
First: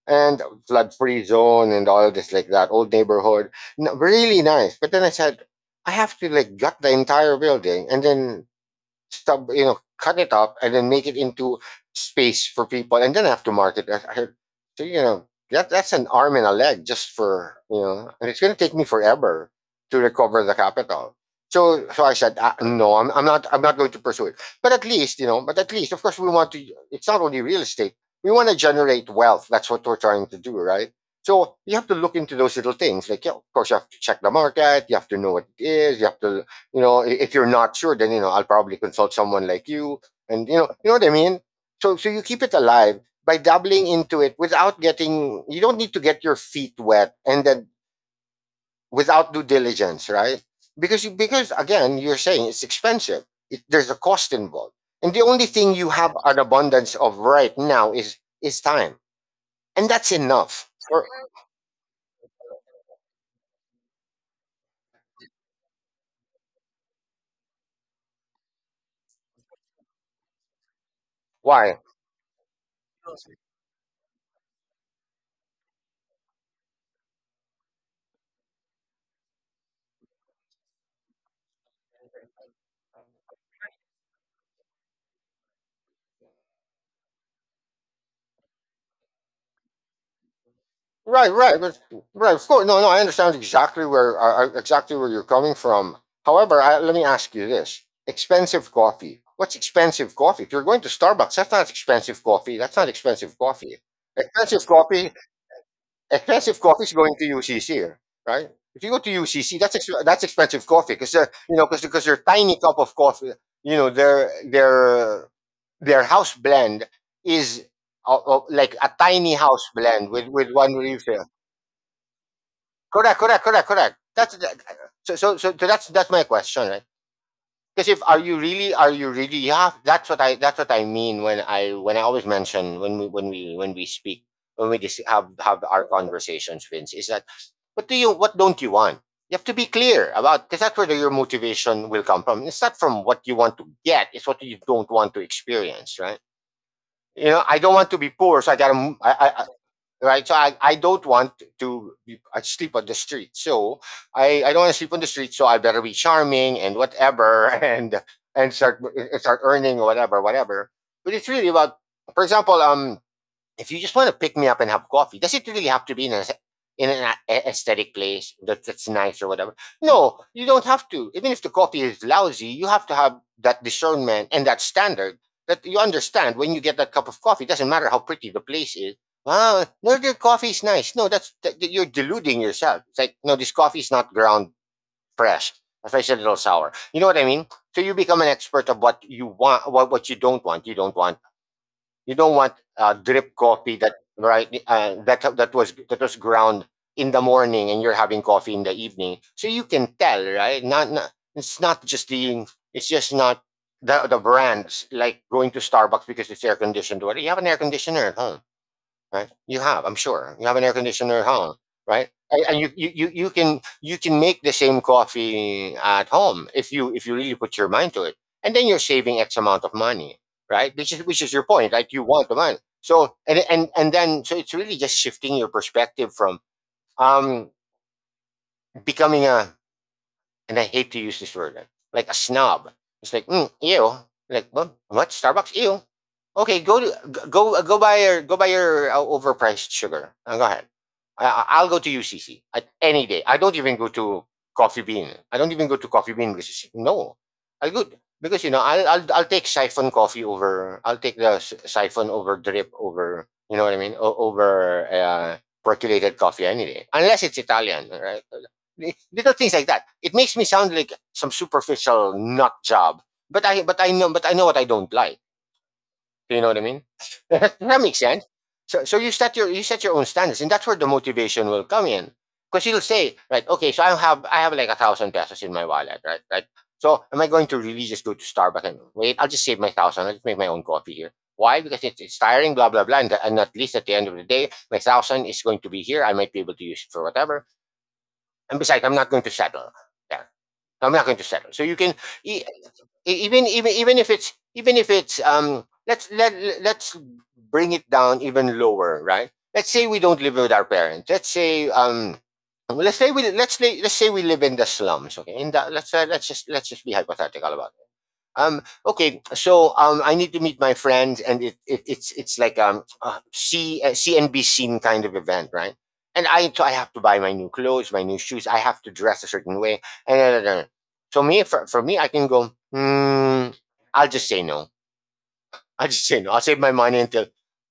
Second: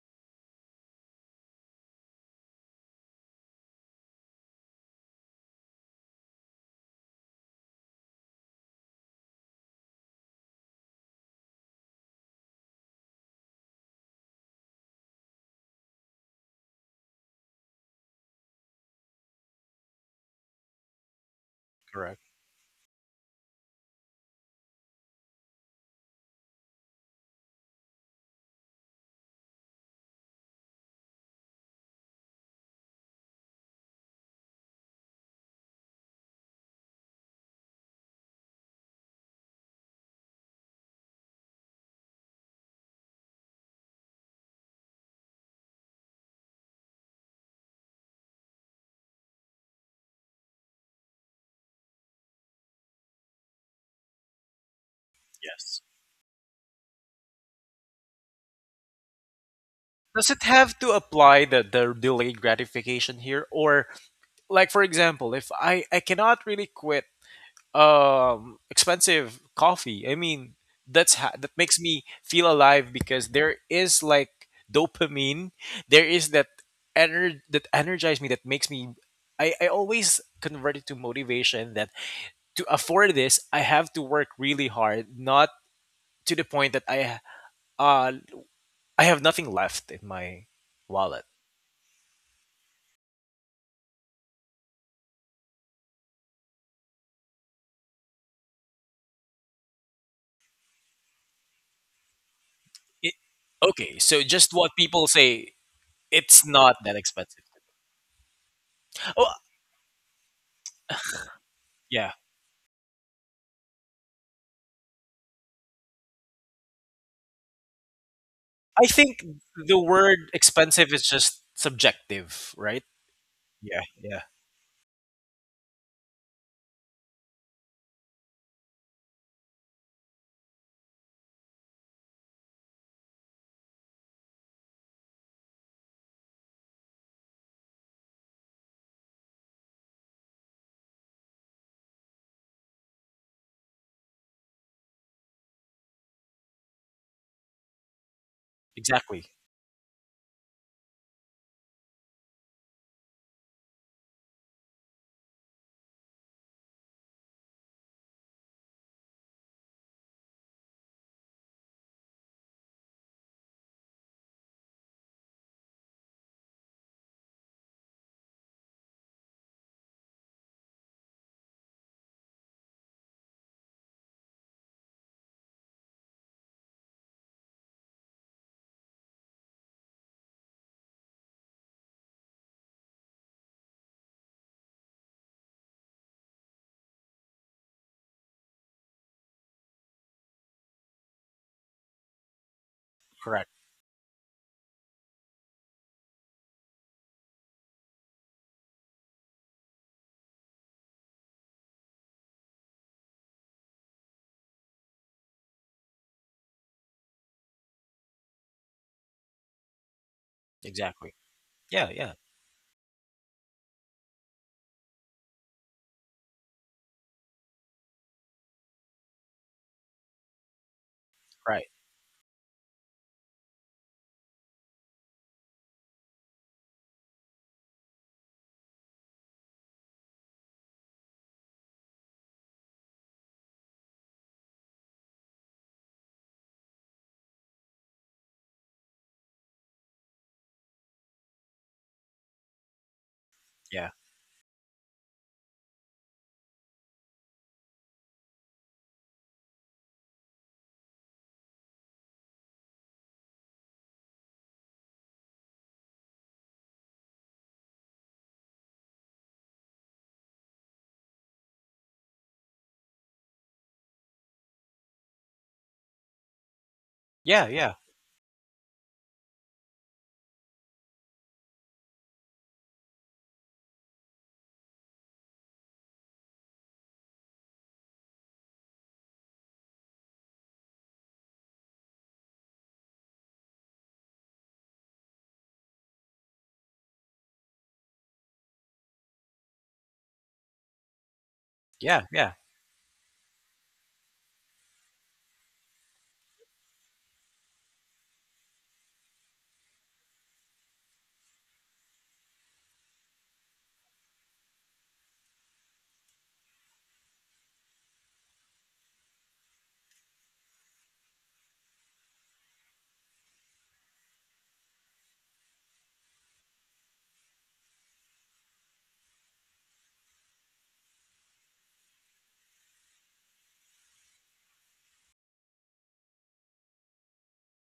S2: and flood free zone and all this, like that old neighborhood, really nice. But then I said, I have to like gut the entire building and then sub you know, cut it up and then make it into space for people and then have to market it. So you know that that's an arm and a leg, just for and it's going to take me forever to recover the capital. So I
S1: Correct.
S2: said, no, I'm not going to pursue it. But at least, but at least of course, we want to, it's not only real estate, we want to generate wealth. That's what we're trying to do, right? So you have to look into those little things. Like, yeah, of course you have to check the market, you have to know what it is, you have to, if you're not sure, then I'll probably consult someone like you, and you know what I mean. So you keep it alive by dabbling into it without getting— you don't need to get your feet wet, and then without due diligence, right? Because you, because again, you're saying it's expensive. It, there's a cost involved, and the only thing
S1: Yes.
S2: you have an abundance of right now is time, and that's
S1: Does it
S2: enough.
S1: have to
S2: Or,
S1: apply the delayed gratification here? Or like for example, if I, I cannot really quit expensive coffee, I mean that's that
S2: why?
S1: makes me feel alive because there is like dopamine, there is that that energize me that makes me, I always convert it to motivation that to afford this I have to work really hard, not to the point that uh I have nothing left in my wallet.
S2: Right, right, but, right. Of course, no, no. I understand exactly where you're coming from. However, I, let me ask you this: expensive coffee. What's expensive coffee? If you're going to Starbucks, that's not expensive coffee. That's not
S1: It,
S2: expensive coffee.
S1: okay, so just
S2: Expensive
S1: what people
S2: coffee.
S1: say, it's
S2: Expensive
S1: not
S2: coffee is
S1: that
S2: going to
S1: expensive.
S2: UCC, right? If you go to
S1: Oh,
S2: UCC, that's expensive coffee because because
S1: yeah.
S2: their tiny cup of coffee, you know, their their house blend is like
S1: I
S2: a
S1: think
S2: tiny house
S1: the
S2: blend with
S1: word
S2: one
S1: expensive
S2: leaf.
S1: is just subjective, right?
S2: Correct, correct, correct,
S1: Yeah,
S2: correct.
S1: yeah.
S2: That's that, so that's my question, right? Because if are you really, are you really, yeah, that's what I, that's what I mean, when I, when I always mention, when we, when we, when we speak, when we just have our conversations, Vince, is that, what do you, what don't you want? You have to be clear about, because that's where your motivation will come from. It's not from what you want to get; it's what you don't want to experience, right? You know, I don't want to be poor, so I gotta, I
S1: Exactly.
S2: I, right? So I don't want to be, I sleep on the street. So I don't want to sleep on the street. So I better be charming and whatever [laughs] and start start earning whatever whatever. But it's really about, for example, if you just want to pick me up and have coffee, does it really have to be in an, in an aesthetic place that, that's nice or whatever? No, you don't have to. Even if the coffee is lousy, you have to have that discernment and that standard, that you understand when you get that cup of coffee. It doesn't matter how pretty the place is. Wow, no, their coffee is nice. No, that's that, you're deluding yourself. It's like, no, this coffee is not ground fresh. That's why it's a little sour. You know what I mean? So you become an expert of what you want, what you don't want. You don't want drip
S1: Correct.
S2: coffee that, right, that was, that was ground in the morning, and you're having coffee in the evening, so you can tell, right? Not, not, it's not just the, it's just not the, the brands, like going to Starbucks because it's air conditioned. What, do you have an air conditioner, huh? Right? You have, I'm sure. You have an air
S1: Exactly.
S2: conditioner at home,
S1: Yeah,
S2: right?
S1: yeah.
S2: And, you can, you can make the same coffee at home, if you, if you really put your mind to it, and then you're saving X amount of money, right? Which is, which is your
S1: Right.
S2: point, like you want the money. So and then, so it's really just shifting your perspective from, um becoming a, and I hate to use this word, eh, like a snob. It's like, mm, ew. Like, well, what? Starbucks? Ew. Okay, go to, go buy your, go buy your overpriced sugar. Go ahead. Will go to UCC at any day. I don't even go
S1: Yeah.
S2: to Coffee Bean. I don't even go to Coffee Bean no, I'll go because you know, I'll take siphon coffee over. I'll take the siphon over drip over. You know what I mean? Over percolated coffee any day, unless it's Italian, right? Little things like that. It makes me sound like some superficial nut job. But I know what I don't like. Do you know what I mean? [laughs]
S1: Yeah,
S2: Does
S1: yeah.
S2: that makes sense. So you set you set your own standards, and that's where the motivation will come in. Because you'll say, right, okay, so I have like 1,000 pesos in my wallet, right? Right. So am I going to really just go to Starbucks and wait? I'll just save my thousand. I'll just make my own coffee here. Why? Because it's tiring, blah blah blah. And at least at the end of the day, my thousand is going to be here. I might be able to use it for whatever. And besides, I'm not going to settle. Yeah. I'm not going to settle. So you can,
S1: Yeah, yeah.
S2: e- even if it's, even if it's, let's let, let's bring it down even lower, right? Let's say we don't live with our parents. Let's say, let's say we, let's say we live in the slums, okay? In the, let's just, let's just be hypothetical about it. Okay, so, I need to meet my friends, and it it's like c CNBC kind of event, right? And I, so I have to buy my new clothes, my new shoes, I have to dress a certain way, and uh, uh, uh. so me, for me I can go, hmm, I'll just say no. I just, you know, I'll save my money until,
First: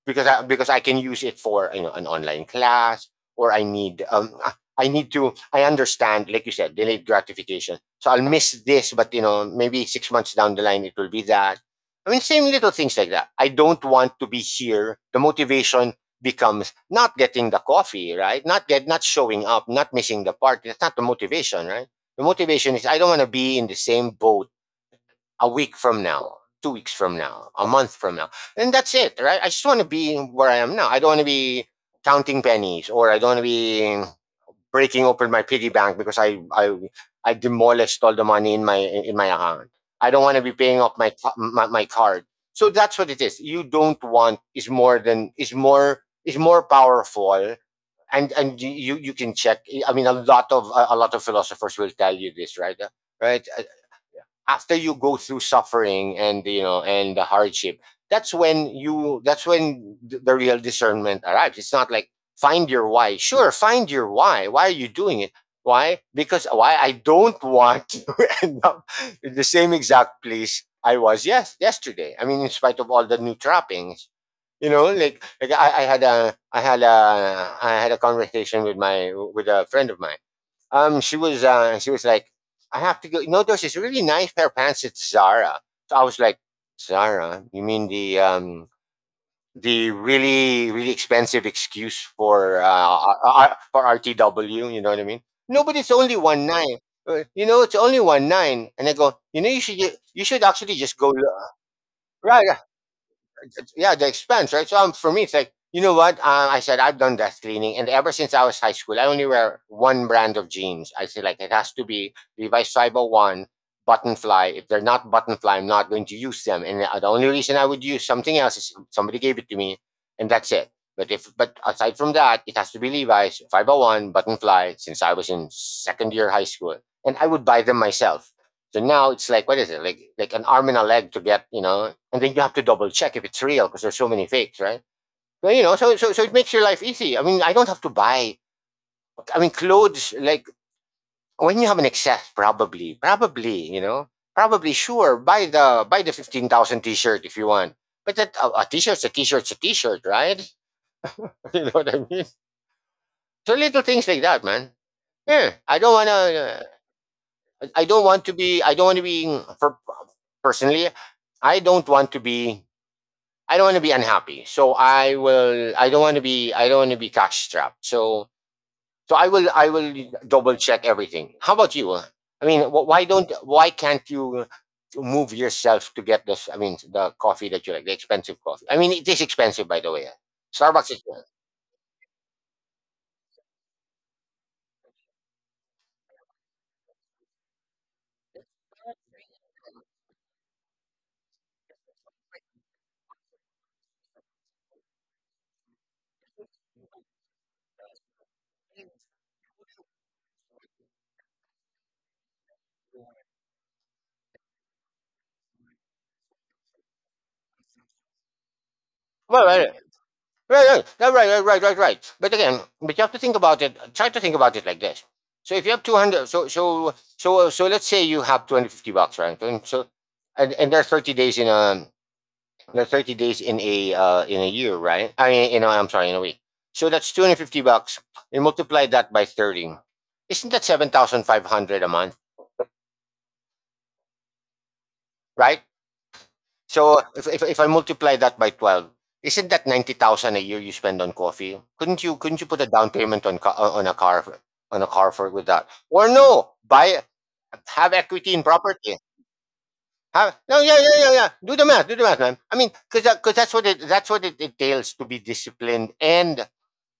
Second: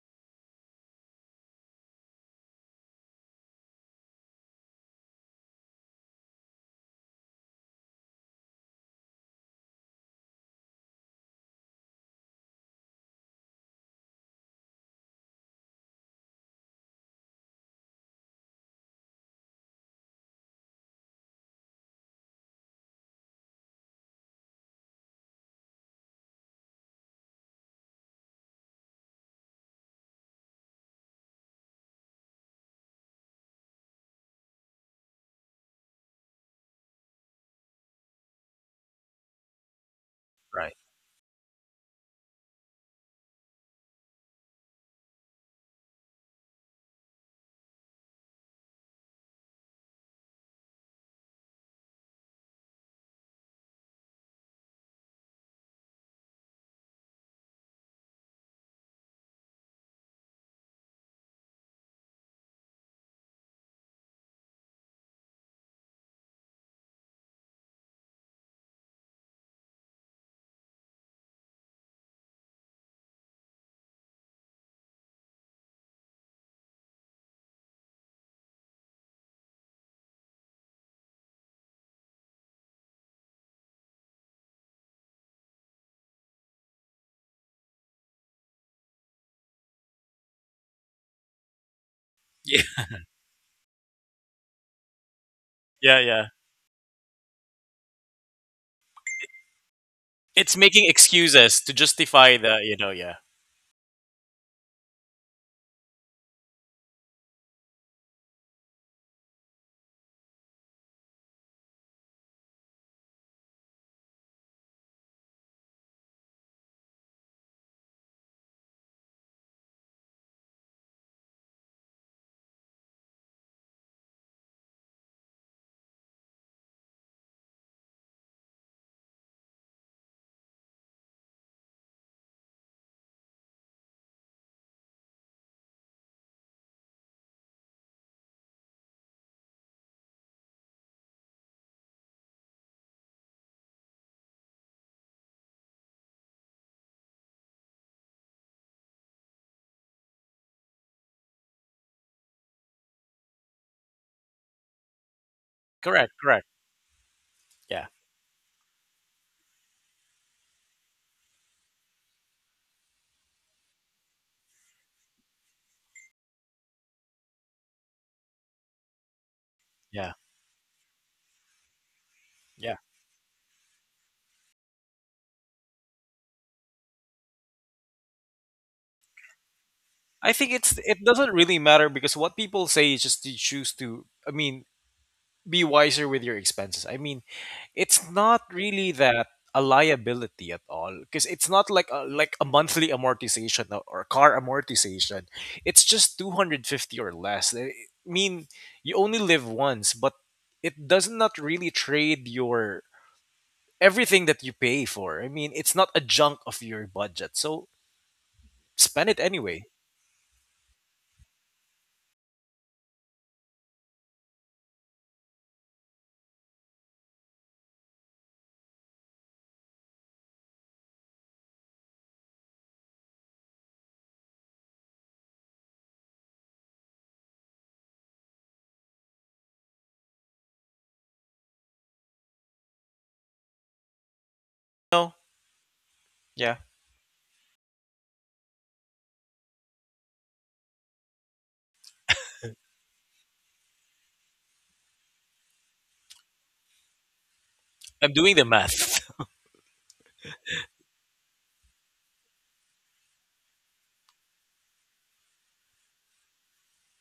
S2: because I, because I can use it for, you know, an online class. Or I need, I need to, I understand, like you said, delayed gratification, so I'll miss this, but you know, maybe 6 months down the line it will be that. I mean, same little things like that. I don't want to be here, the motivation becomes not getting the coffee, right, not get, not showing up, not missing the party, that's not the motivation, right? The motivation is, I don't want to be in the same boat a week from now, 2 weeks from now, a month from now. And that's it, right? I just want to be where I am now. I don't want to be counting pennies, or I don't want to be breaking open my piggy bank because I demolished all the money in my, in my account. I don't want to be
S1: Right.
S2: paying off my, my card. So that's what it is. You don't want is more than, is more, is more powerful. And you, you can check, I mean, a lot of, a lot of philosophers will tell you this, right? Right Uh, after you go through suffering and, you know, and the hardship, that's when you, that's when the real discernment arrives. It's not like, find your why, sure, find your why are you doing it, why, because why, I don't want [laughs] to end up in the same exact place I was yesterday. I mean, in spite of all the new trappings, you know, like I, I had a conversation with my, with a friend of mine. She was, she was like, I have to go, you know, there's this really nice pair of pants at Zara. So I was like, Zara, you mean the, the really really expensive excuse for
S1: Yeah. [laughs]
S2: For RTW, you know what I mean? No, but it's
S1: Yeah,
S2: only
S1: yeah.
S2: one nine. You know, it's only one nine. And I go, you know, you should you should
S1: It's
S2: actually
S1: making
S2: just go
S1: excuses to justify
S2: right.
S1: the, you know, yeah.
S2: Yeah, the expense, right? So for me, it's like, you know what? I said, I've done death cleaning. And ever since I was high school, I only wear one brand of jeans. I say, like, it has to be Levi's Cyber One, Buttonfly. If they're not Buttonfly, I'm not going to use them. And the only reason I would use something else is if somebody gave it to me, and that's it. But if, but aside from that, it has to be Levi's 501 Buttonfly since I was in second year high school, and I would buy them myself. So now it's like, what is it, like an arm and a leg to get, and then you have to double check if it's real because there's so many fakes, right? Well, so it makes your life easy. I mean, I don't have to buy. I mean, clothes, like, when you have an excess, probably, sure, buy the, 15,000 t-shirt if you want. But that a t-shirt's a t-shirt's a t-shirt, right? [laughs] You know what I mean? So little things like that, man. Yeah, I don't
S1: Correct, correct.
S2: wanna.
S1: Yeah.
S2: I don't want to be, for, personally. I don't want to be. I don't want to be unhappy. So I will. I don't want to be cash strapped. So, I will
S1: Yeah.
S2: double check everything. How about you? I mean,
S1: Yeah.
S2: wh- why don't? Why can't you move yourself to get this? I mean, the coffee that you like, the expensive coffee. I mean, it is expensive, by the way.
S1: I think it's
S2: Starbucks
S1: it
S2: is, well.
S1: doesn't really matter because what people say is just to choose to, I mean, be wiser with your expenses. I mean, it's not really that a liability at all because it's not like a, like a monthly amortization or car amortization, it's just 250 or less, I mean, you only live once, but it does not really trade your everything that you pay for, I mean, it's not a junk of your budget, so spend it
S2: well,
S1: anyway.
S2: Right, right, no, right, right, right, right, right. But again, but you have to think about it. Try to think about it like this. So if you have 200, so let's say you have $250, right? And so, and there are 30 days in a, there are 30 days in a, in a year, right? I mean, I'm sorry, in a week. So that's $250. You multiply that by 30. Isn't that 7,500 a month,
S1: No,
S2: right?
S1: yeah,
S2: So if I multiply that by 12, isn't that 90,000 a year you spend on coffee? Couldn't you put a down payment on, on a car, for, with that? Or, no, buy, have
S1: I'm
S2: equity
S1: doing
S2: in
S1: the math.
S2: property. Have, no, yeah, yeah, yeah, yeah. Do the math. Do the math, man. I mean, because that's what it, that's what it entails, to be disciplined, and,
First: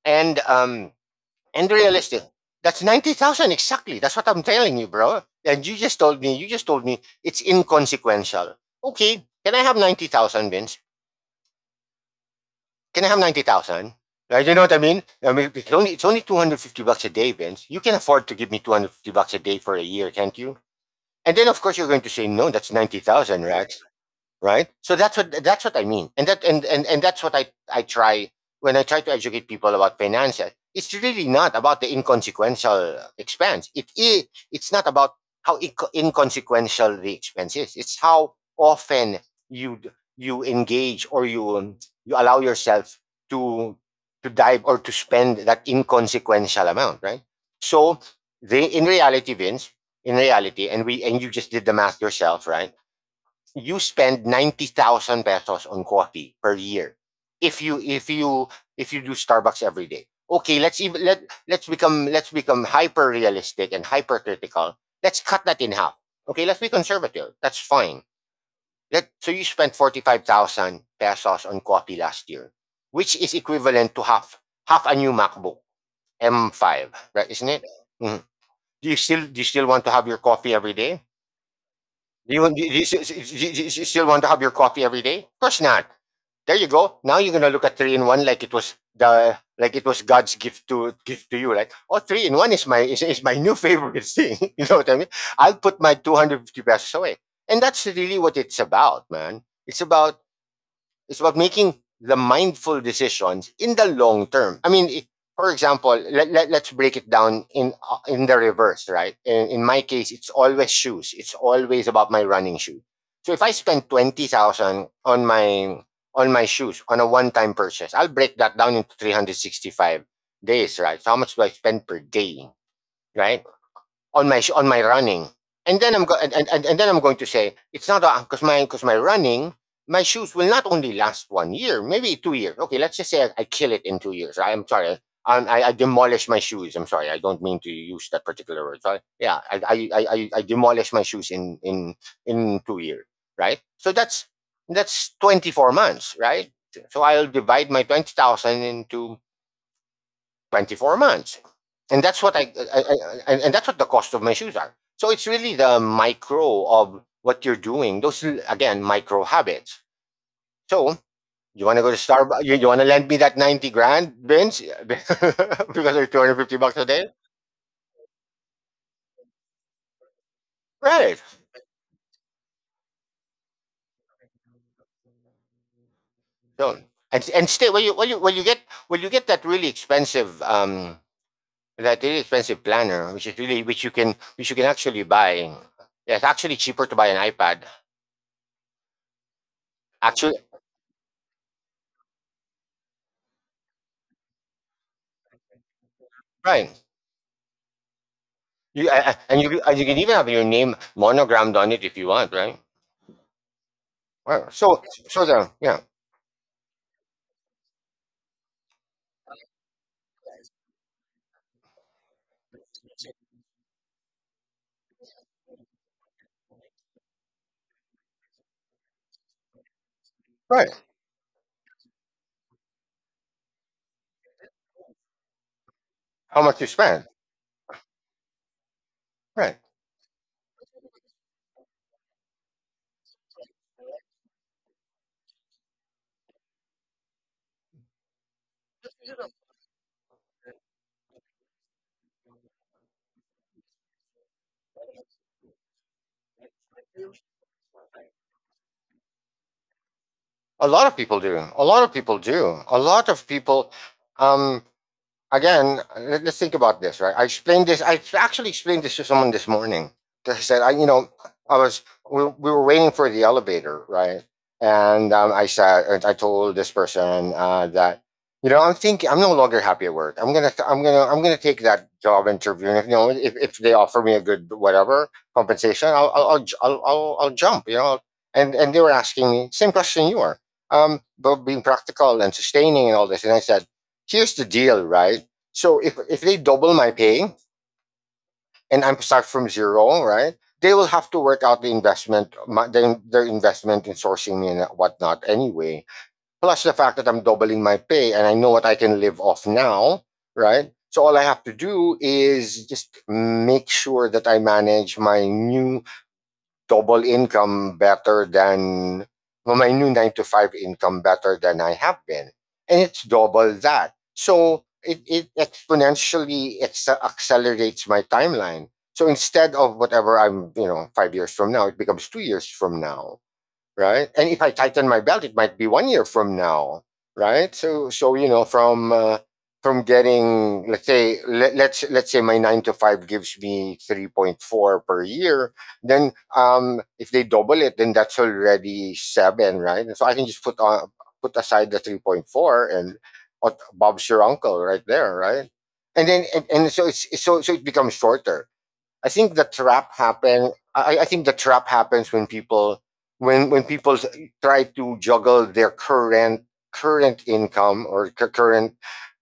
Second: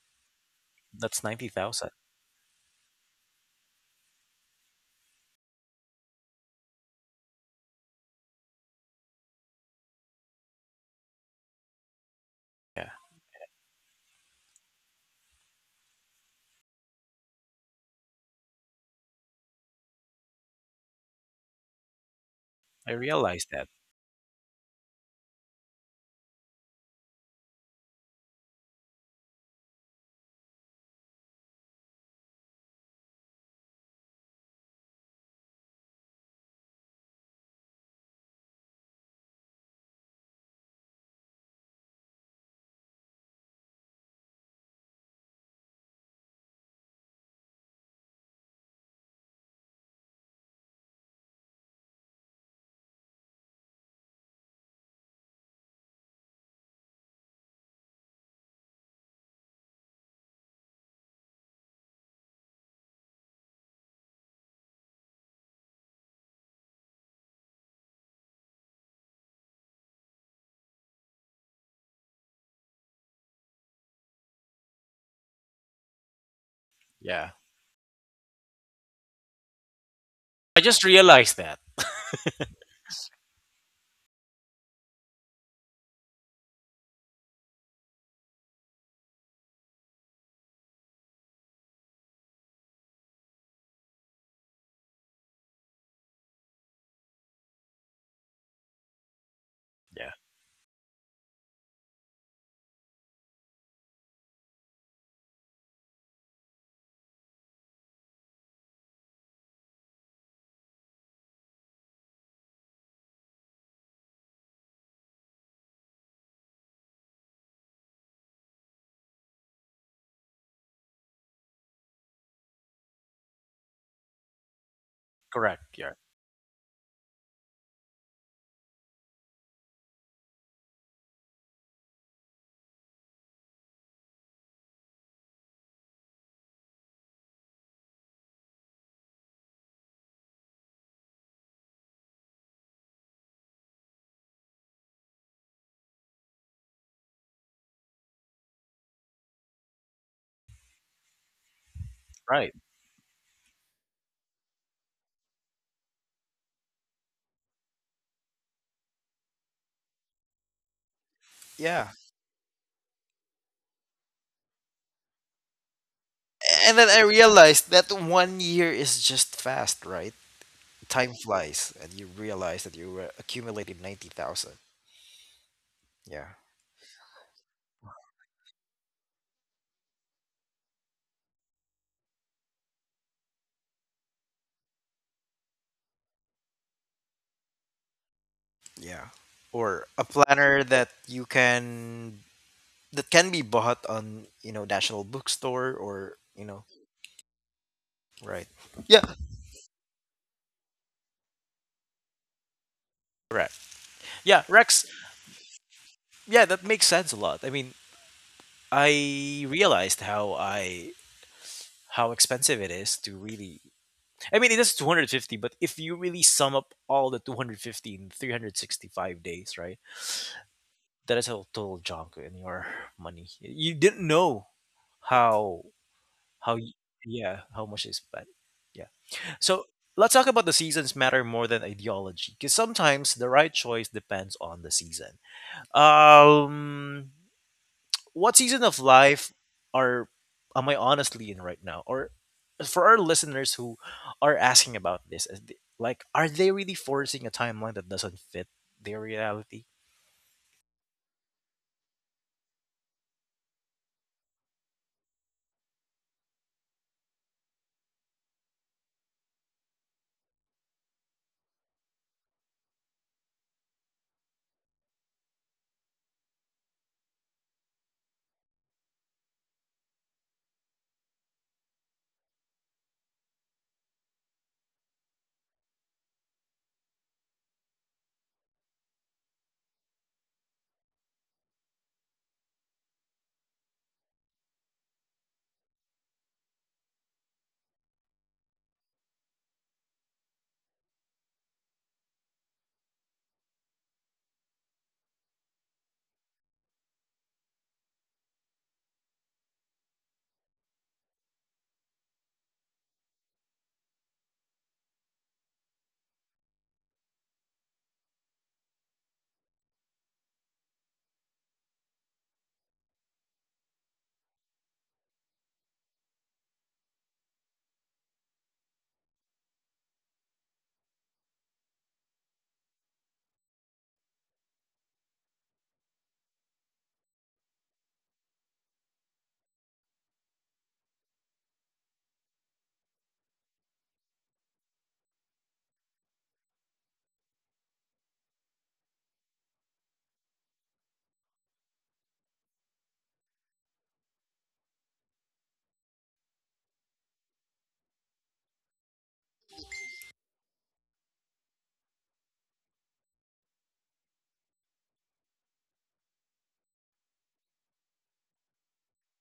S2: and
S1: [laughs]
S2: um
S1: That's
S2: and
S1: 90,000.
S2: realistic. That's 90,000 exactly. That's what I'm telling you, bro. And you just told me it's inconsequential. Okay, can I have 90,000, Vince?
S1: Yeah,
S2: Can I have 90,000? Right? You know what I mean? I mean, it's only 250 bucks a day, Vince. You can afford to give me 250 bucks a day for a year, can't you? And then, of course, you're going to say, no, that's
S1: I
S2: 90,000,
S1: realized that.
S2: right? Right, so that's what I mean. And, that's what i try I try to educate people about finances. It's really not about the inconsequential expense, it is. It's not about how inconsequential the expense is. It's how often you you engage, or you allow yourself to to dive, or to spend that inconsequential amount, right? So, they, in reality, Vince, in reality, and you just did the math yourself, right? You spend 90,000 pesos on coffee per year if you, if you do Starbucks every day. Okay, let's even let let's become hyper realistic and hypercritical. Let's cut that in half. Okay, let's be conservative. That's fine. Let so you spent 45,000 pesos on coffee last year, which is equivalent to half, a new MacBook M5, right?
S1: Yeah,
S2: Isn't it? Mhm. Do you still want to have your coffee
S1: I
S2: every
S1: just
S2: day?
S1: realized that.
S2: Do you still want to have your coffee every day? Of course not. There you go. Now you're gonna look at three in one like it was, the like it was God's gift, to you. Like, oh, three in one is my, is my new favorite thing. [laughs] You know what I mean? I'll put my 250 pesos away, and that's really what it's about, man.
S1: Yeah,
S2: It's about making the mindful decisions in the long term. I mean, if, for example, let's break it down in, in the reverse, right? In my case, it's always shoes. It's always about my running shoe. So if I spend 20,000 on my, shoes, on a one-time purchase, I'll break that down into 365 days, right? So how much do I spend per day, right? On my, running.
S1: correct.
S2: And then
S1: Yeah,
S2: I'm go- and then I'm going to say, it's not, because my shoes will not only last one year, maybe 2 years. Okay, let's just say I kill it in 2 years. I am sorry. I demolish my shoes. I'm sorry. I don't mean to use that particular word. Sorry. Yeah, I demolish my shoes in 2 years, right? So that's 24 months, right? So I'll divide my 20,000 into 24 months, and that's what
S1: right.
S2: I- and that's what the cost of my shoes are. So it's really the micro of what you're doing. Those, again, micro habits. So you want to
S1: Yeah.
S2: go to Starbucks, you want to lend me that 90 grand, Vince. [laughs] Because, they, 250 bucks
S1: And
S2: a
S1: then I
S2: day,
S1: realized that one year is just fast, right? Time
S2: right?
S1: flies, and you realize that you were accumulated 90,000. Yeah,
S2: So, and still, when you, when you get that really expensive, that really expensive planner, which is really, which you can actually buy. Yeah, it's actually cheaper to buy an iPad,
S1: yeah. Or a
S2: actually,
S1: planner that you can, that can be bought on, you know, National Bookstore, or, you know,
S2: right?
S1: right.
S2: You,
S1: Yeah,
S2: a- and you can even have your name monogrammed on it if you want, right?
S1: correct. Yeah,
S2: Well, so
S1: Rex.
S2: so the yeah,
S1: Yeah, that makes sense a lot. I mean, I realized how I, how expensive it is to really, I mean, it is 250, but if you really sum up all the 250 in 365 days, right?
S2: right.
S1: That is a total junk in your money. You didn't know how,
S2: How
S1: how
S2: much you
S1: y-
S2: spend,
S1: yeah, how much is spent. Yeah.
S2: right?
S1: So let's talk about the seasons matter more than ideology, because sometimes the right choice depends on the season. Um, what season of life are, am I honestly in right now? Or for our listeners who are asking about this, is like, are they really forcing a timeline that doesn't fit their reality?
S2: A lot of people do. A lot of people do. A lot of people. Um, Again, let us think about this, right? I explained this. I actually explained this to someone this morning. I said, I was, we were waiting for the elevator, right? And, I said, I told this person, that, you know, I'm thinking, I'm no longer happy at work. I'm gonna take that job interview. And if, you know, if they offer me a good, whatever, compensation, I'll, j- I'll jump. You know. And they were asking me same question you were, but being practical and sustaining and all this. And I said, here's the deal, right? So if they double my pay and I'm start from zero, right? They will have to work out the investment, my, their investment in sourcing me and whatnot anyway. Plus the fact that I'm doubling my pay and I know what I can live off now, right? So all I have to do is just make sure that I manage my new double income better than, well, my new nine to five income better than I have been. And it's double that. So it exponentially, accelerates my timeline. So instead of whatever I'm, 5 years from now, it becomes 2 years from now, right? And if I tighten my belt, it might be one year from now, right? So, from, from getting, let's say, my nine to five gives me 3.4 per year. Then, if they double it, then that's already seven, right? And so I can just, put aside the 3.4, and, Bob's your uncle right there, right? And so it's so so it becomes shorter. I think the trap happens when people, when when people s- try to juggle their current income, or, current,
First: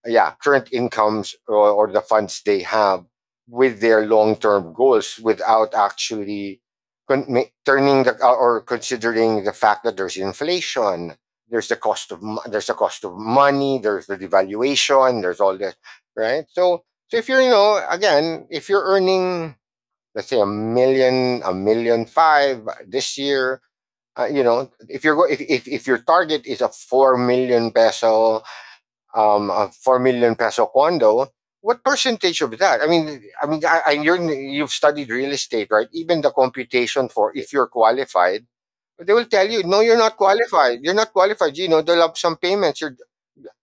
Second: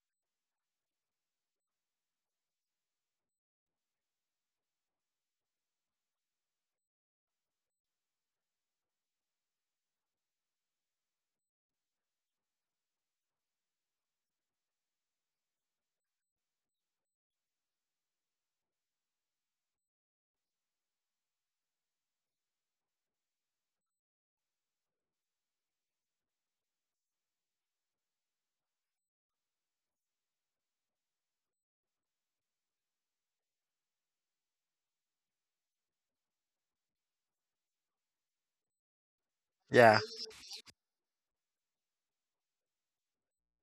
S2: yeah, current incomes, or, the funds they have, with their long term goals, without actually, con- ma- turning the or considering the fact that there's inflation. There's the cost of, money. There's the devaluation. There's all this. Right? So, so if you're you know again if you're earning, let's say, a million five this year. You know, if you're go- If your target is a 4 million peso, a 4 million peso condo, what percentage of that? I mean, you've studied real estate, right? Even the computation for if you're qualified, they will tell you, no, you're
S1: Yeah,
S2: not qualified. You're not qualified. They'll have some payments. You're,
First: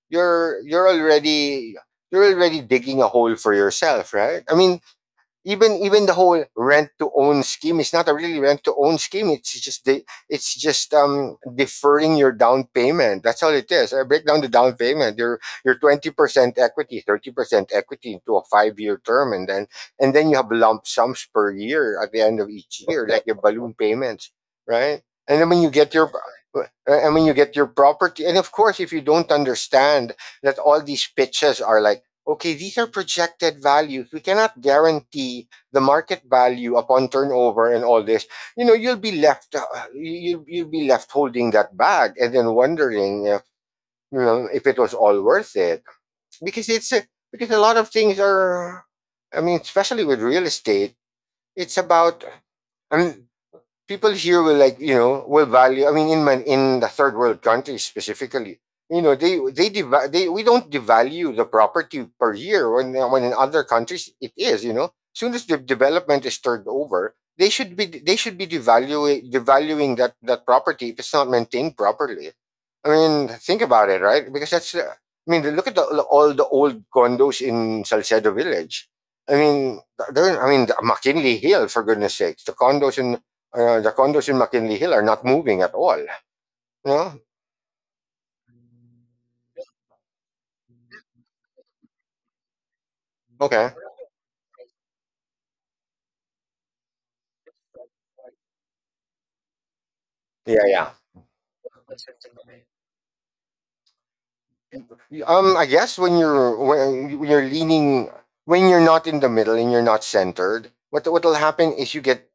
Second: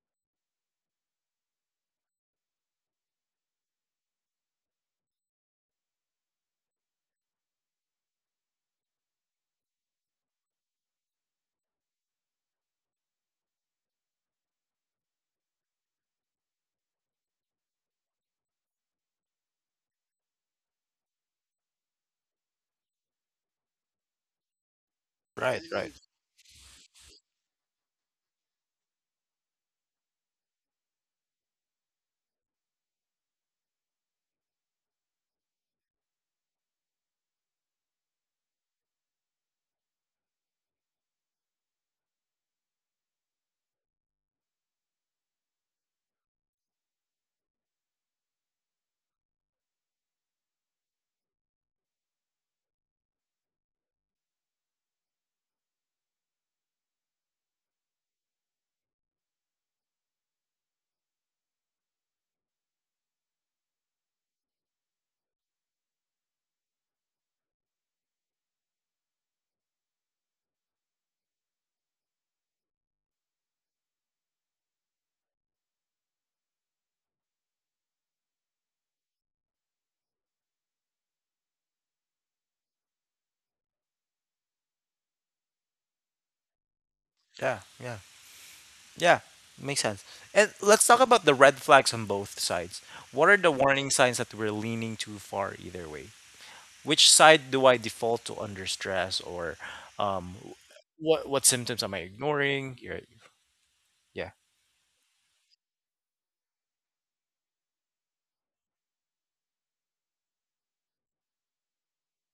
S2: you're you're already you're already digging a hole for yourself, right? I mean, even the whole rent to own scheme is not a really rent to own scheme. It's just deferring your down payment. That's all it is. I break down the down payment, your 20% equity, 30% equity, into a 5-year term, and then you have lump sums per year at the end of each year, like your balloon payments, right? And then when
S1: right,
S2: you get
S1: right.
S2: your and when you get your property. And of course, if you don't understand that all these pitches are like, "Okay, these are projected values. We cannot guarantee the market value upon turnover," and all this. You know, you'll be left you'll be left holding that bag and then wondering if, you know, if it was all worth it. Because it's a, because a lot of things are. I mean, especially with real estate, it's about. I mean, people here will, like, you know, will value. I mean, in man, in the third world countries specifically, you know, they, deva- they, we don't devalue the property per year, when in other countries it is. You know, soon as the development is turned over, they should be devaluing devaluing that that property if it's not maintained properly. I mean, think about it, right? Because that's I mean, look at the, all the old condos in Salcedo Village. I mean, they're, I mean, McKinley Hill, for goodness sakes, the condos in McKinley Hill are not moving at all. No?
S1: Yeah, yeah, yeah. Makes sense. And let's talk about the red flags on both sides. What are the
S2: Okay.
S1: warning signs that we're leaning too far either way? Which side do I default to under stress, or um,
S2: Yeah, yeah.
S1: what symptoms am I ignoring? You're- Yeah,
S2: I guess when you're leaning, when you're not in the middle and you're not centered, what will happen is you get,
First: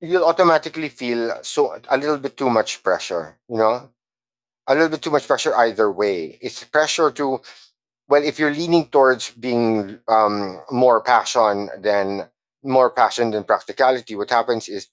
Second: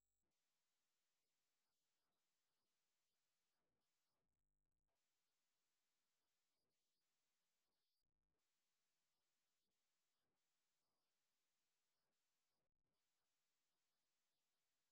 S2: you'll automatically feel so a little bit too much pressure. You know, a little bit too much pressure either way. It's pressure to, well, if you're leaning towards being more passion than practicality, what happens is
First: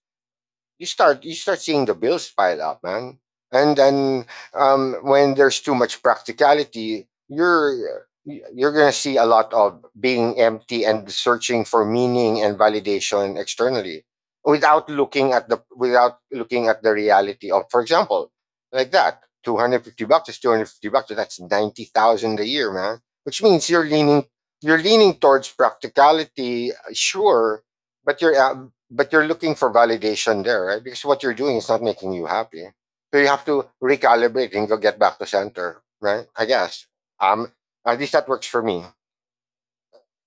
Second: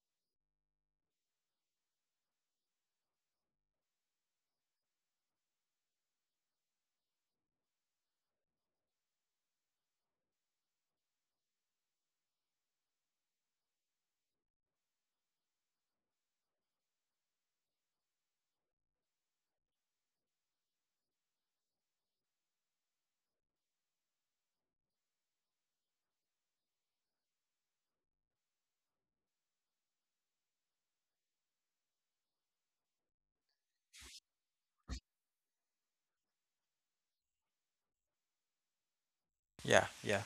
S2: you start, you start seeing the bills pile up, man. And then when there's too much practicality, you're gonna see a lot of being empty and searching for meaning and validation externally without looking at the without looking at the reality of, for example, like that. $250 is $250. So that's 90,000 a year, man. Which means you're leaning, you're leaning towards practicality, sure, but you're looking for validation there, right? Because what you're doing is not making you happy. So you have to recalibrate and go get back to center, right? I guess. Um, at least that works for me.
S1: yeah, yeah.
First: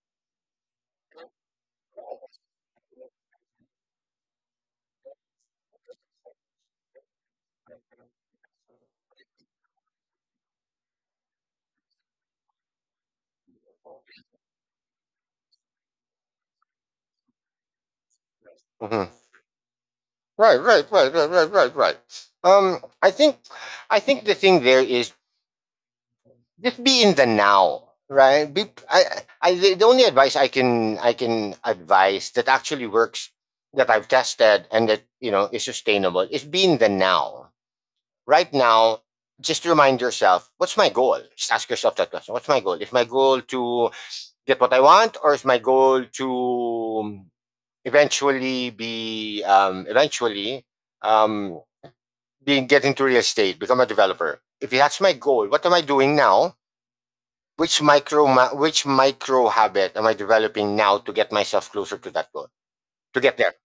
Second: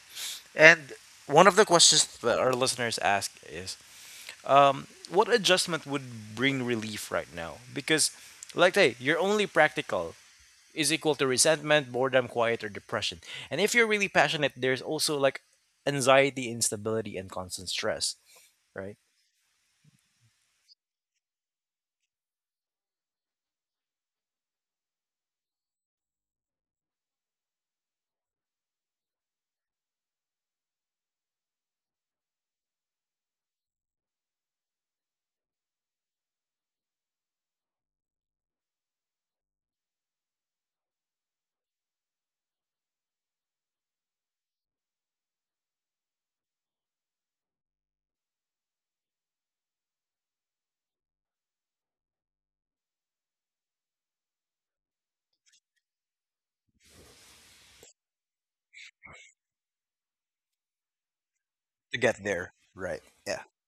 S1: And one of the questions that our listeners ask is, what adjustment would bring relief right now? Because, like, hey, your only practical is equal to resentment, boredom, quiet, or depression. And if you're really passionate, there's also like anxiety, instability, and constant stress, right?
S2: Mhm. Right, right, right, right, right, right, right. Um, I think, I think the thing there is just be in the now, right? The only advice I can advise that actually works, that I've tested and that, you know, is sustainable, is be in the now right now. Just remind yourself, what's my goal? Just ask yourself that question. What's my goal? Is my goal to get what I want, or is my goal to eventually be eventually um, being get into real estate, become a developer? If that's my goal, what am I doing now? Which micro which micro habit am I developing now to get myself
S1: To
S2: closer to
S1: get
S2: that goal?
S1: there, right?
S2: To get there,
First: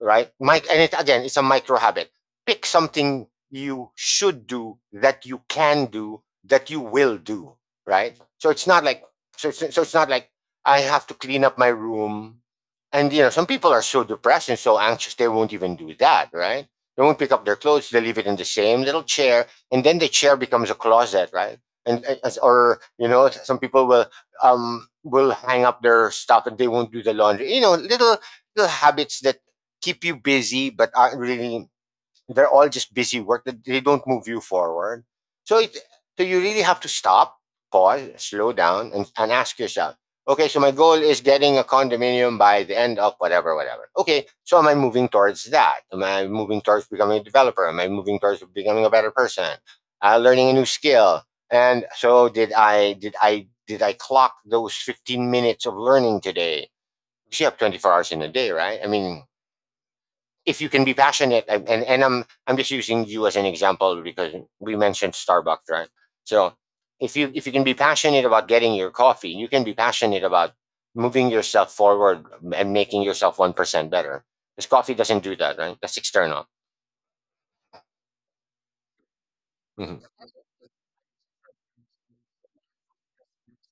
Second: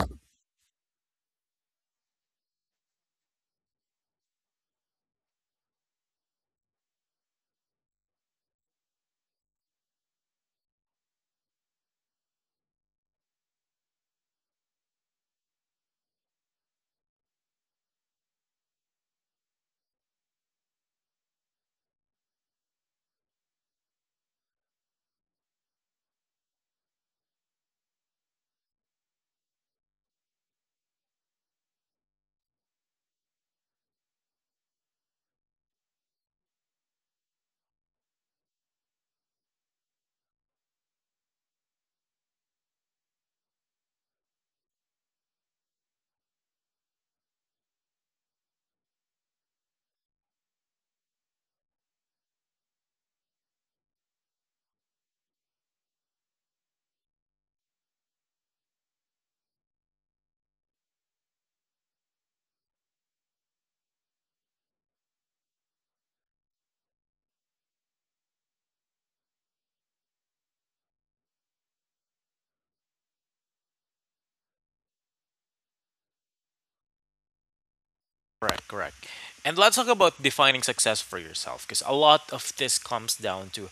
S2: right? Mike, and it, again, it's a micro habit. Pick something you should do that you can do that you will do, right? So it's not like I have to clean up my room, and, you know, some people are so depressed and so anxious they won't even do that, right? They won't pick up their clothes. They leave it in the same little chair, and then the chair becomes a closet, right? And, or, you know, some people will hang up their stuff and they won't do the laundry. You know, little little habits that keep you busy but aren't really, they're all just busy work that they don't move you forward. So it, so you really have to stop, pause, slow down, and ask yourself, okay, so my goal is getting a condominium by the end of whatever whatever. Okay, so am I moving towards that? Am I moving towards becoming a developer? Am I moving towards becoming a better person? Uh, learning a new skill. And so, did I clock those 15 minutes of learning today? You have 24 hours in a day, right? I mean, if you can be passionate, I'm just using you as an example because we mentioned Starbucks, right? So if you can be passionate about getting your coffee, you can be passionate about moving yourself forward and making yourself 1% better. Because coffee doesn't do that, right? That's external.
S1: Correct, correct. And let's talk
S2: Mhm.
S1: about defining success for yourself because a lot of this comes down to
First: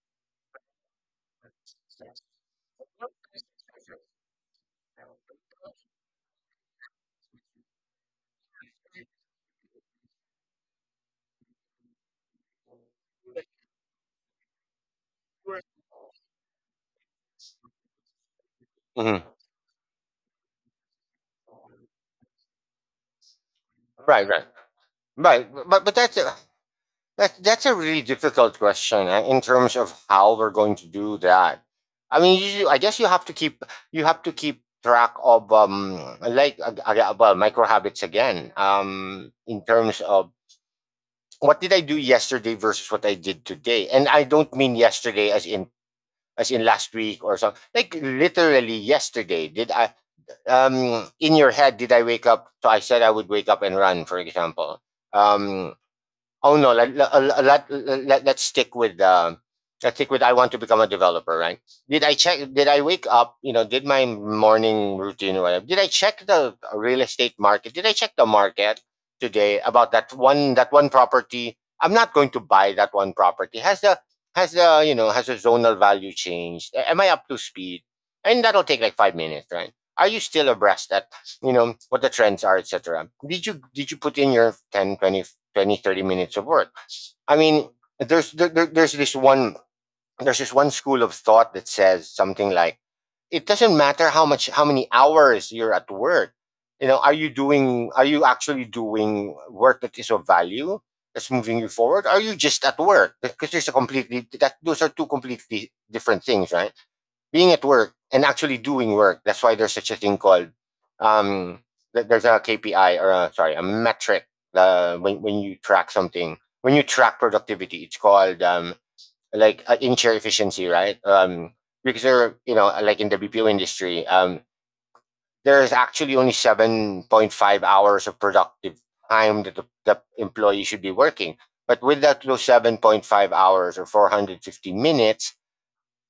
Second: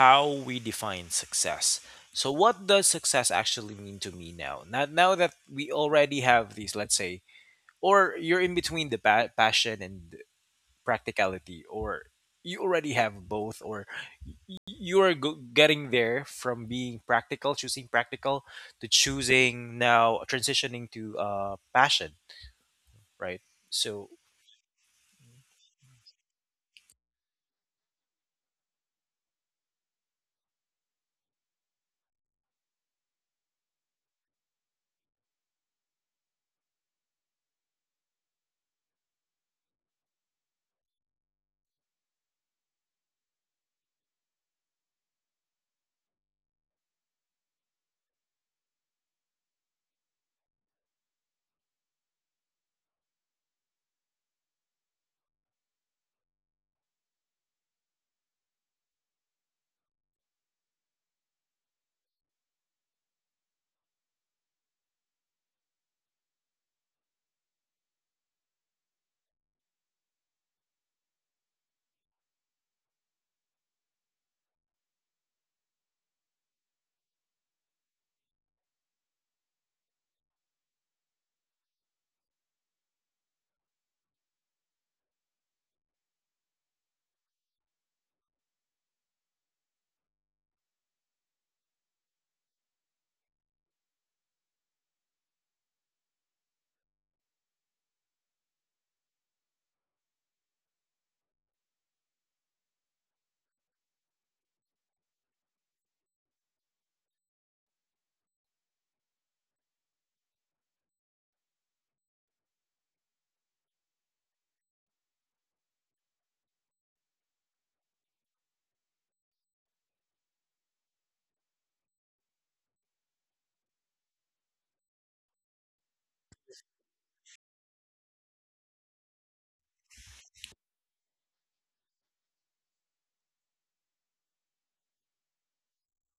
S1: how we define success. So, what does success actually mean to me now? Now, now that we already have these, let's say, or you're in between the passion and practicality, or you already have both, or you are getting there from being practical, choosing practical, to
S2: Mhm.
S1: choosing now transitioning to passion, right? So,
S2: Right, right. Right, but that's that, that's a really difficult question in terms of how we're going to do that. I mean, you, I guess you have to keep, you have to keep track of like well, micro habits again. In terms of what did I do yesterday versus what I did today, and I don't mean yesterday as in last week or something. Like literally yesterday, did I in your head, did I wake up? So I said I would wake up and run, for example. Um, Oh no, let us stick with let's stick with, I want to become a developer, right? Did I check? Did I wake up? You know, did my morning routine or whatever? Did I check the real estate market? Did I check the market today about that one, that one property? I'm not going to buy that one property. Has the has the, you know, has the zonal value changed? Am I up to speed? And that'll take like 5 minutes, right? Are you still abreast at, you know, what the trends are, etc.? Did you, did you put in your 10, 20? 20, 30 minutes of work. I mean, there's this one school of thought that says something like, it doesn't matter how much, how many hours you're at work. You know, are you doing, are you actually doing work that is of value, that's moving you forward? Are you just at work? Because there's a completely, that those are two completely different things, right? Being at work and actually doing work. That's why there's such a thing called um, there's a KPI, or a, sorry, a metric when you track something, when you track productivity. It's called like in share efficiency, right? Because there, you know, like in the BPO industry, there's actually only 7.5 hours of productive time that the employee should be working. But with that, those 7.5 hours, or 450 minutes,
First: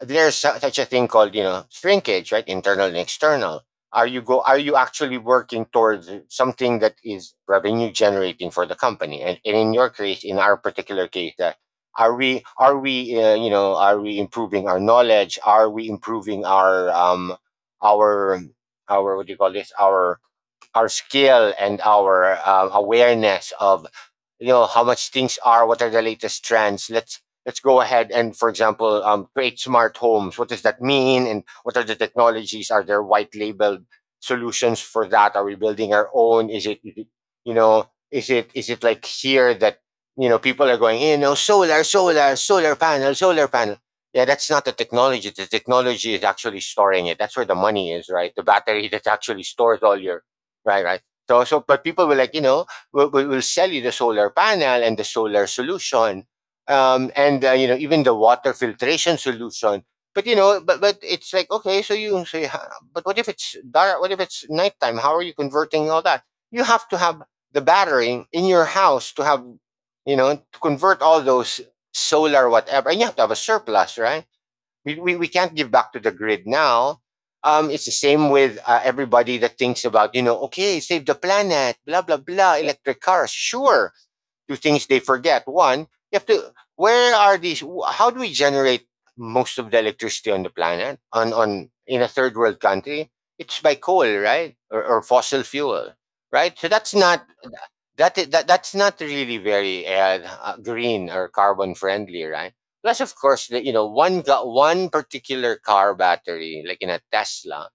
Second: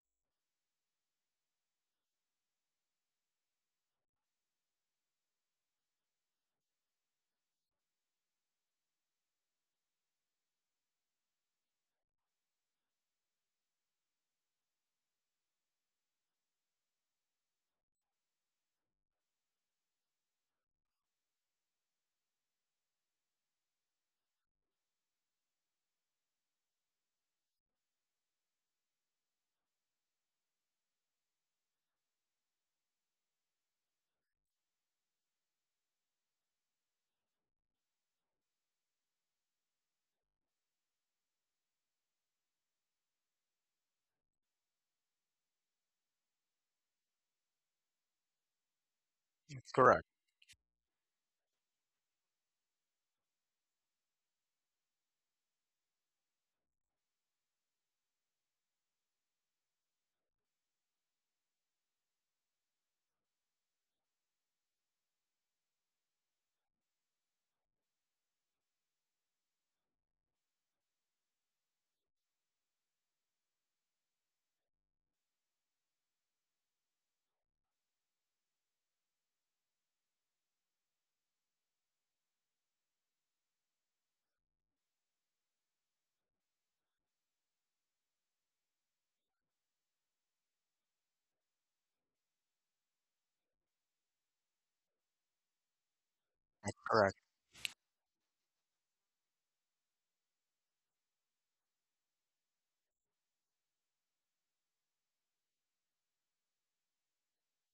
S2: there's su- such a thing called, you know, shrinkage, right? Internal and external. Are you go, are you actually working towards something that is revenue generating for the company? And in your case, in our particular case, that, are we, are we you know, are we improving our knowledge? Are we improving our our, what do you call this, our skill and our awareness of, you know, how much things are, what are the latest trends? Let's go ahead and, for example, create smart homes. What does that mean, and what are the technologies? Are there white labeled solutions for that? Are we building our own? Is it, you know, is it, is it like here that, you know, people are going, you know, solar, solar, solar panel, solar panel. Yeah, that's not the technology. The technology is actually storing it. That's where the money is, right? The battery that actually stores all
S1: correct,
S2: your, right, right. So, so but people will, like, you know, will sell you the solar panel and the solar solution, and you know, even the water filtration solution. But you know, but it's like, okay, so you say, "Huh, but what if it's dark? What if it's nighttime? How are you converting all that? You have to have the battery in your house to have, you know, to convert all those solar whatever, and you have to have a surplus," right? We can't give back to the grid now. It's the same with everybody that thinks about, you know, okay, save the planet, blah, blah, blah, electric cars. Sure, two things they forget. One, you have to, where are these, how do we generate most of the electricity on the planet, on in a third world country? It's by coal, right? Or fossil fuel, right? So that's
S1: correct,
S2: not, that, that that's not really very green or carbon friendly, right? Plus, of course, the, you know, one got one particular car battery, like in a Tesla,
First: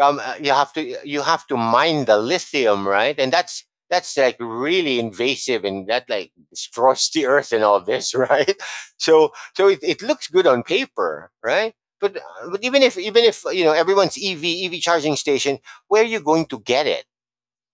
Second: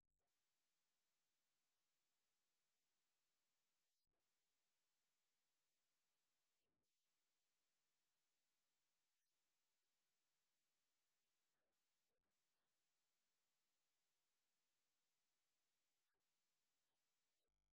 S2: you have to, you have to mine the lithium, right? And that's like really invasive and that like destroys the earth and all this, [laughs] right? So so it looks good on paper, right? But even if you know everyone's EV charging station, where are you going to get it?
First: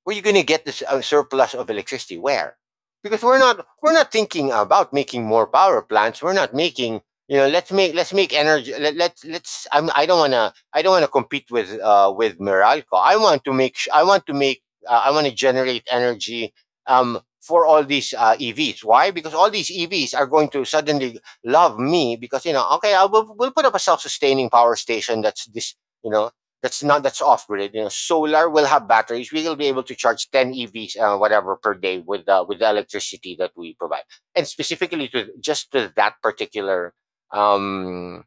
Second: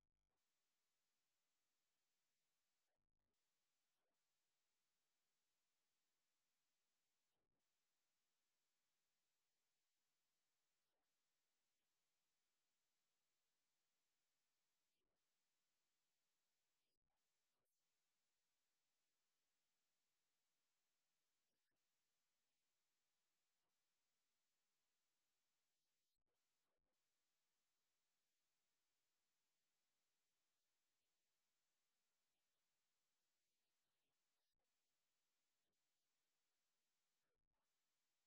S2: Where you going to get this surplus of electricity? Where? Because we're not thinking about making more power plants. We're not making, you know, let's make energy, let's I don't want to compete with Meralco. I want to make I want to make I want to generate energy for all these EVs. Why? Because all these EVs are going to suddenly love me, because you know, okay, I will we'll put up a self-sustaining power station. That's this, you know, that's not, that's off grid. You know, solar will have batteries. We will be able to charge ten EVs, whatever per day, with the electricity that we provide, and specifically to just to that particular um,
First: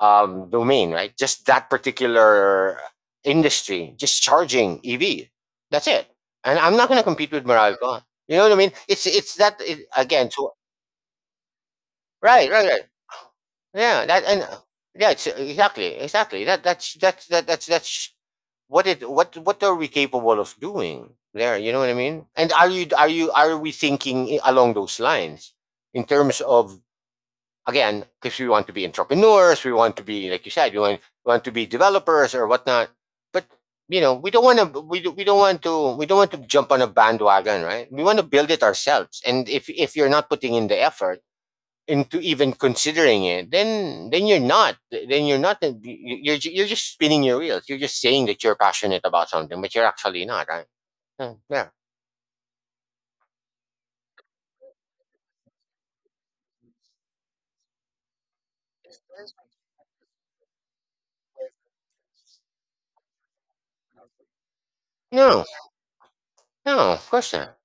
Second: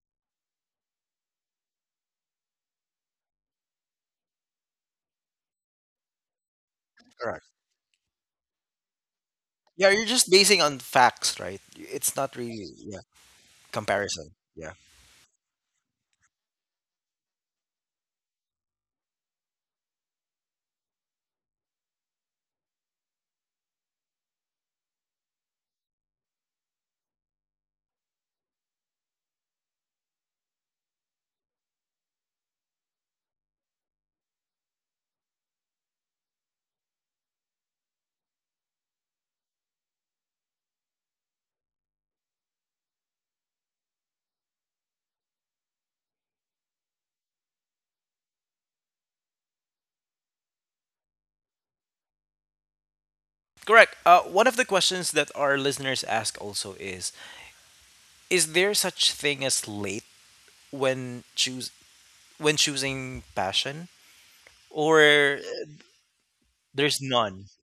S2: domain, right? Just that particular industry, just charging EV. That's it. And I'm not going to compete with
S1: correct.
S2: Meralco. You know what I mean? It's that, it,
S1: Yeah, you're just
S2: again. So
S1: basing on facts, right? It's not
S2: right, right,
S1: really,
S2: right.
S1: yeah,
S2: Yeah, that
S1: comparison.
S2: and
S1: Yeah.
S2: yeah, it's, exactly, exactly. That's what it, what are we capable of doing there? You know what I mean? And are you are we thinking along those lines in terms of, again, because we want to be entrepreneurs, we want to be, like you said, we want, to be developers or whatnot, but you know, we don't want to, we don't want to jump on a bandwagon, right? We want to build it ourselves. And if you're not putting in the effort into even considering it, then you're not. Then you're not. You- are You're just spinning your wheels. You're just saying that you're passionate about something, but you're actually not, right? Yeah.
S1: Correct. One of the questions that our listeners ask also is: is there such thing as late when choose, when choosing passion, or
S2: No. No.
S1: there's
S2: Of course
S1: none?
S2: not.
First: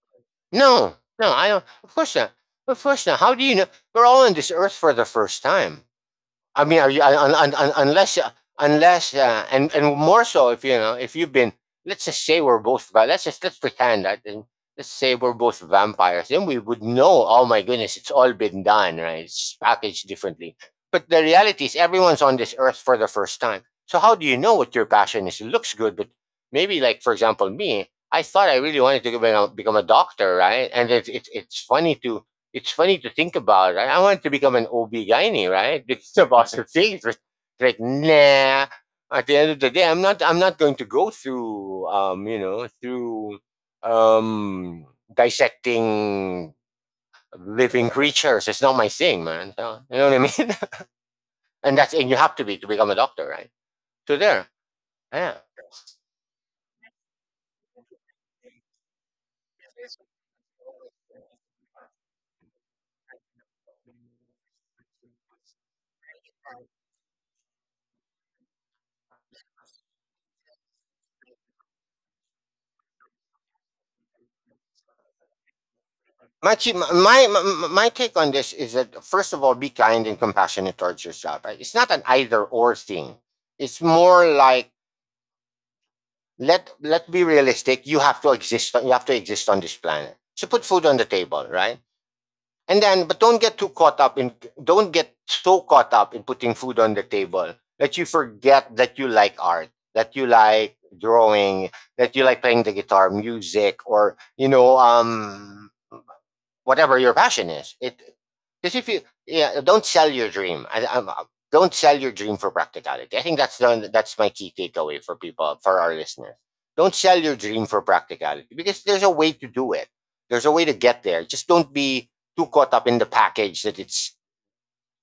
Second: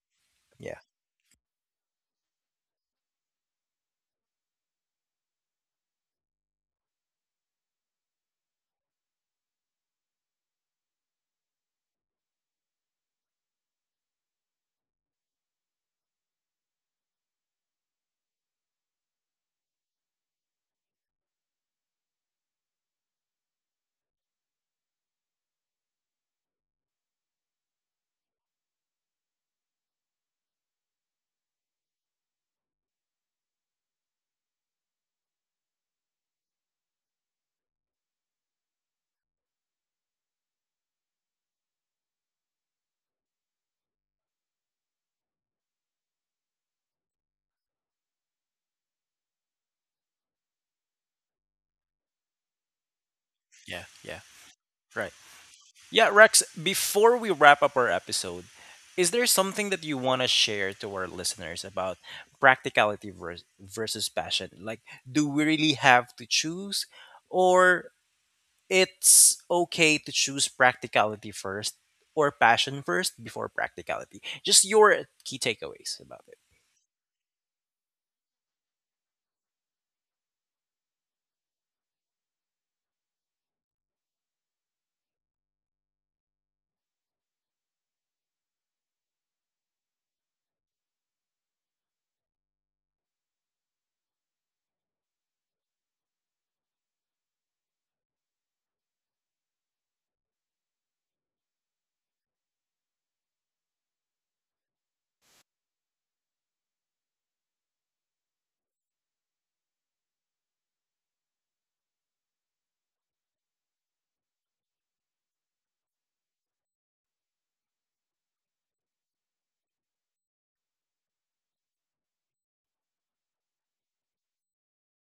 S1: Yeah,
S2: No. No. I don't. Of course not. Of course not. How do you know? We're all on this earth for the first time. I mean, are you, unless unless and and more so if you know if you've been, let's just say we're both let's just, let's pretend that, and let's say we're both vampires, then we would know, oh my goodness, it's all been done, right? It's packaged differently. But the reality is everyone's on this earth for the first time. So how do you know what your passion is? It looks good, but maybe, like, for example, me, I thought I really wanted to become a doctor, right? And it's funny to, it's funny to think about. Right? I want to become an OB gynae, right? [laughs] It's about the things. It's like, nah. At the end of the day, I'm not. I'm not going to go through, you know, through um, dissecting living creatures. It's not my thing, man. So, you know what I mean? [laughs] And that's, and you have to be, to become a doctor, right?
S1: yeah,
S2: So
S1: yeah.
S2: there,
S1: Right.
S2: yeah.
S1: Yeah, Rex. Before we wrap up our episode, is there something that you want to share to our listeners about practicality versus passion? Like, do we really have to choose, or it's okay to choose practicality first or passion first before practicality. Just your key takeaways about it.
S2: My, my my take on this is that, first of all, be kind and compassionate towards yourself. Right? It's not an either or thing. It's more like, let be realistic. You have to exist. You have to exist on this planet. So put food on the table, right? And then, but don't get too caught up in. Don't get so caught up in putting food on the table that you forget that you like art, that you like drawing, that you like playing the guitar, music, or you know, whatever your passion is. It, because if you, yeah, don't sell your dream. Don't sell your dream for practicality. I think that's the, that's my key takeaway for people, for our listeners. Don't sell your dream for practicality, because there's a way to do it. There's a way to get there. Just don't be too caught up in the package that it's,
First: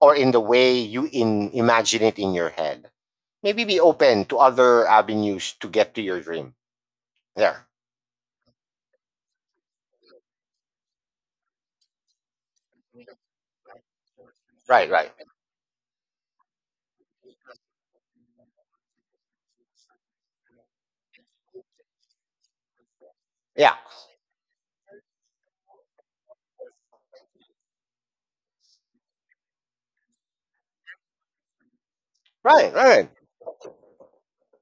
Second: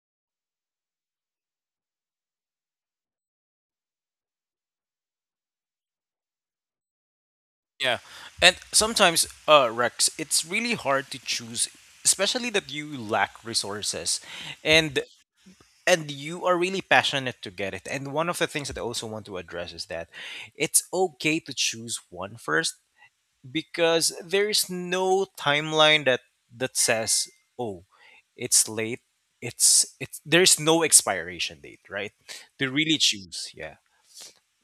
S2: or in the way you, in, imagine it in your head. Maybe be open to other avenues to get to your dream. There.
S1: Yeah, and sometimes, Rex, it's really hard to choose, especially that you lack resources,
S2: Right,
S1: and
S2: right.
S1: you are really passionate to get it. And one of the things that I also want to address is that it's okay to choose one first
S2: Yeah.
S1: because there is no timeline that, that says, oh, it's late, it's there's no expiration date, right, to
S2: Right,
S1: really
S2: right.
S1: choose. Yeah,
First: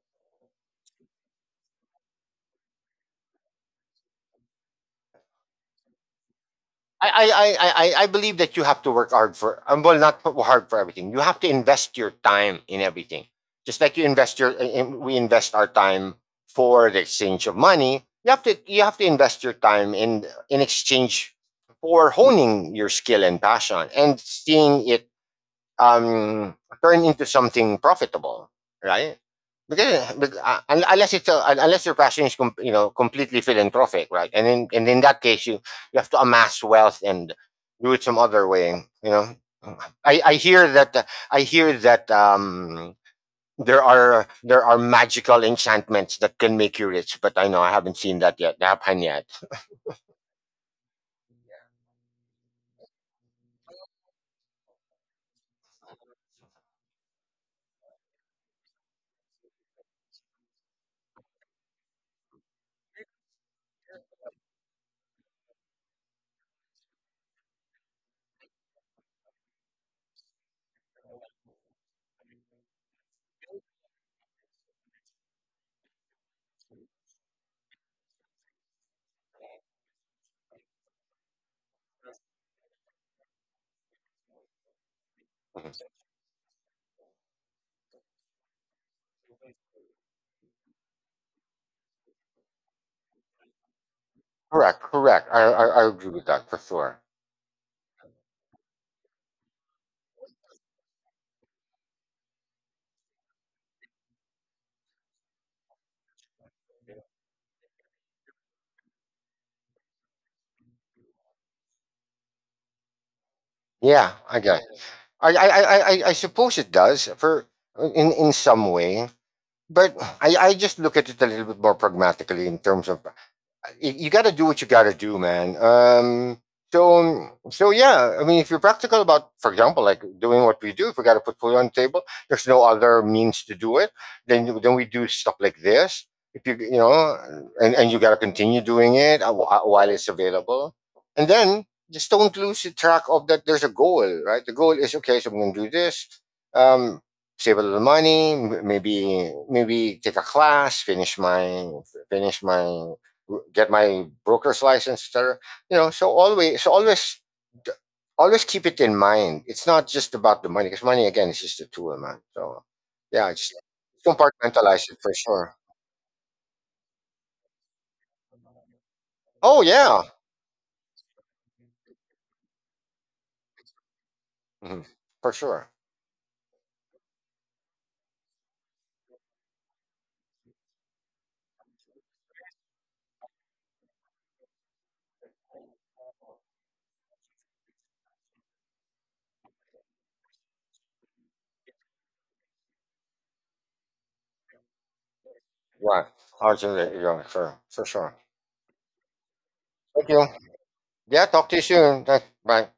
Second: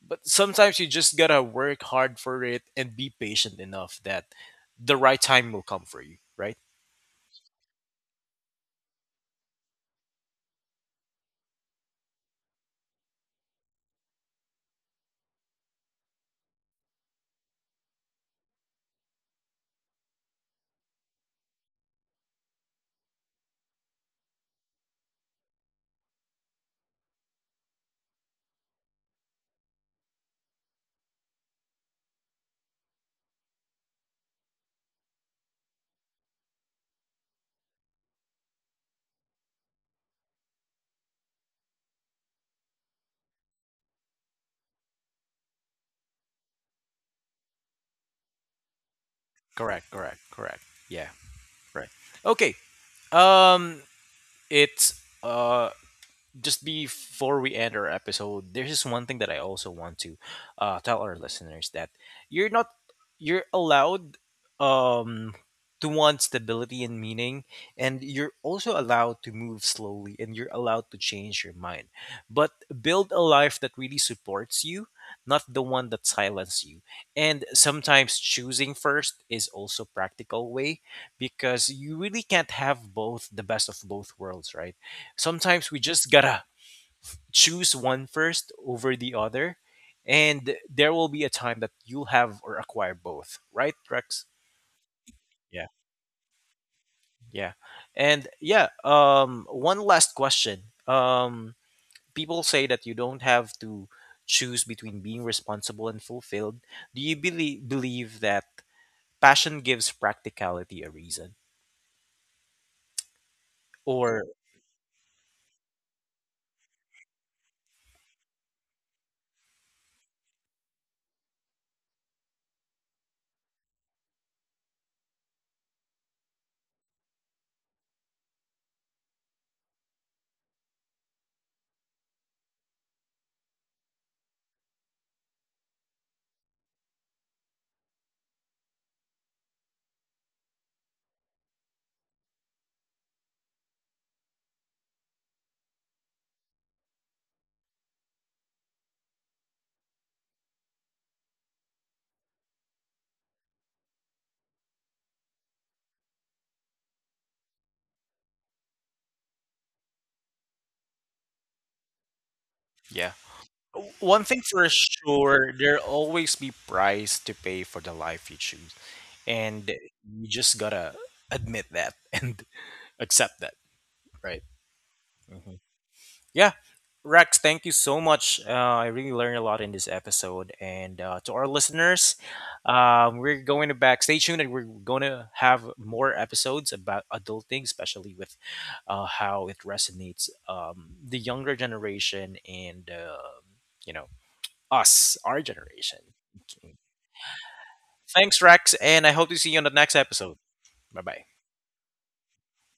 S1: but sometimes you just gotta work hard for it and be patient enough that the right time will come for you, right?
S2: I believe that you have to work hard for, well, not for- hard for everything. You have to invest your time in everything. Just like you invest your, we invest our time for the exchange of money. You have to invest your time in exchange for honing your skill and passion, and seeing it um, turn into something profitable, right? Because uh, unless it's a, unless your passion is you know, completely philanthropic, right? And in, and in that case, you have to amass wealth and do it some other way, you know. I, I hear that uh, I hear that there are, there are magical enchantments that can make you rich, but I know I haven't seen that yet. That happened yet.
S1: Correct, correct, correct. Yeah. Right. Okay. um it's just before we end our episode, there's just one thing that I also want to tell our listeners that you're not, you're allowed, um, to want stability and meaning, and you're also allowed to move slowly, and you're allowed to change your mind. But build a life that really supports you, not the one that silences you. And sometimes choosing first is also practical way because you really can't have both the best of both worlds, right? Sometimes we
S2: Mhm.
S1: just gotta choose one first over the other, and there will be a time that you'll have or acquire both, right, Rex?
S2: Correct, correct.
S1: Yeah.
S2: I agree with that for sure.
S1: Yeah. And yeah, one last question, people say that you don't have to choose between being responsible and fulfilled. Do you believe that passion gives practicality a reason,
S2: Yeah,
S1: or
S2: I guess. I suppose it does, for, in some way, but I just look at it a little bit more pragmatically, in terms of you, got to do what you got to do, man. So, so yeah, I mean, if you're practical about, for example, like doing what we do, if we got to put food on the table, there's no other means to do it. Then we do stuff like this. If you, you know, and you got to continue doing it while it's available. And then, just don't lose the track of that. There's a goal, right? The goal is, okay, so I'm going to do this. Um, Save a little money, maybe, maybe take a class, finish my, finish my, get my broker's license, etc. You know, so always, always keep it in mind. It's not just about the money, because money, again, is just a tool, man. So
S1: yeah?
S2: yeah, just
S1: W- one thing for
S2: compartmentalize it for
S1: sure,
S2: sure.
S1: there'll always be price to pay for the life you choose,
S2: Oh
S1: and
S2: yeah,
S1: you just gotta admit that [laughs] and accept that, right?
S2: Mhm. For
S1: Hmm.
S2: sure.
S1: Yeah. Rex, thank you so much, I really learned a lot in this episode, and to our listeners, we're going to back, stay tuned, and we're going to have more episodes about adulting, especially with how it resonates, the younger generation, and you know, us, our generation.
S2: Right,
S1: Okay.
S2: Arjun, yeah, sure, for sure.
S1: Thanks, Rex, and I hope to see you on the next
S2: Thank you.
S1: episode. Bye bye.
S2: Yeah, talk to you soon. Thanks. Bye.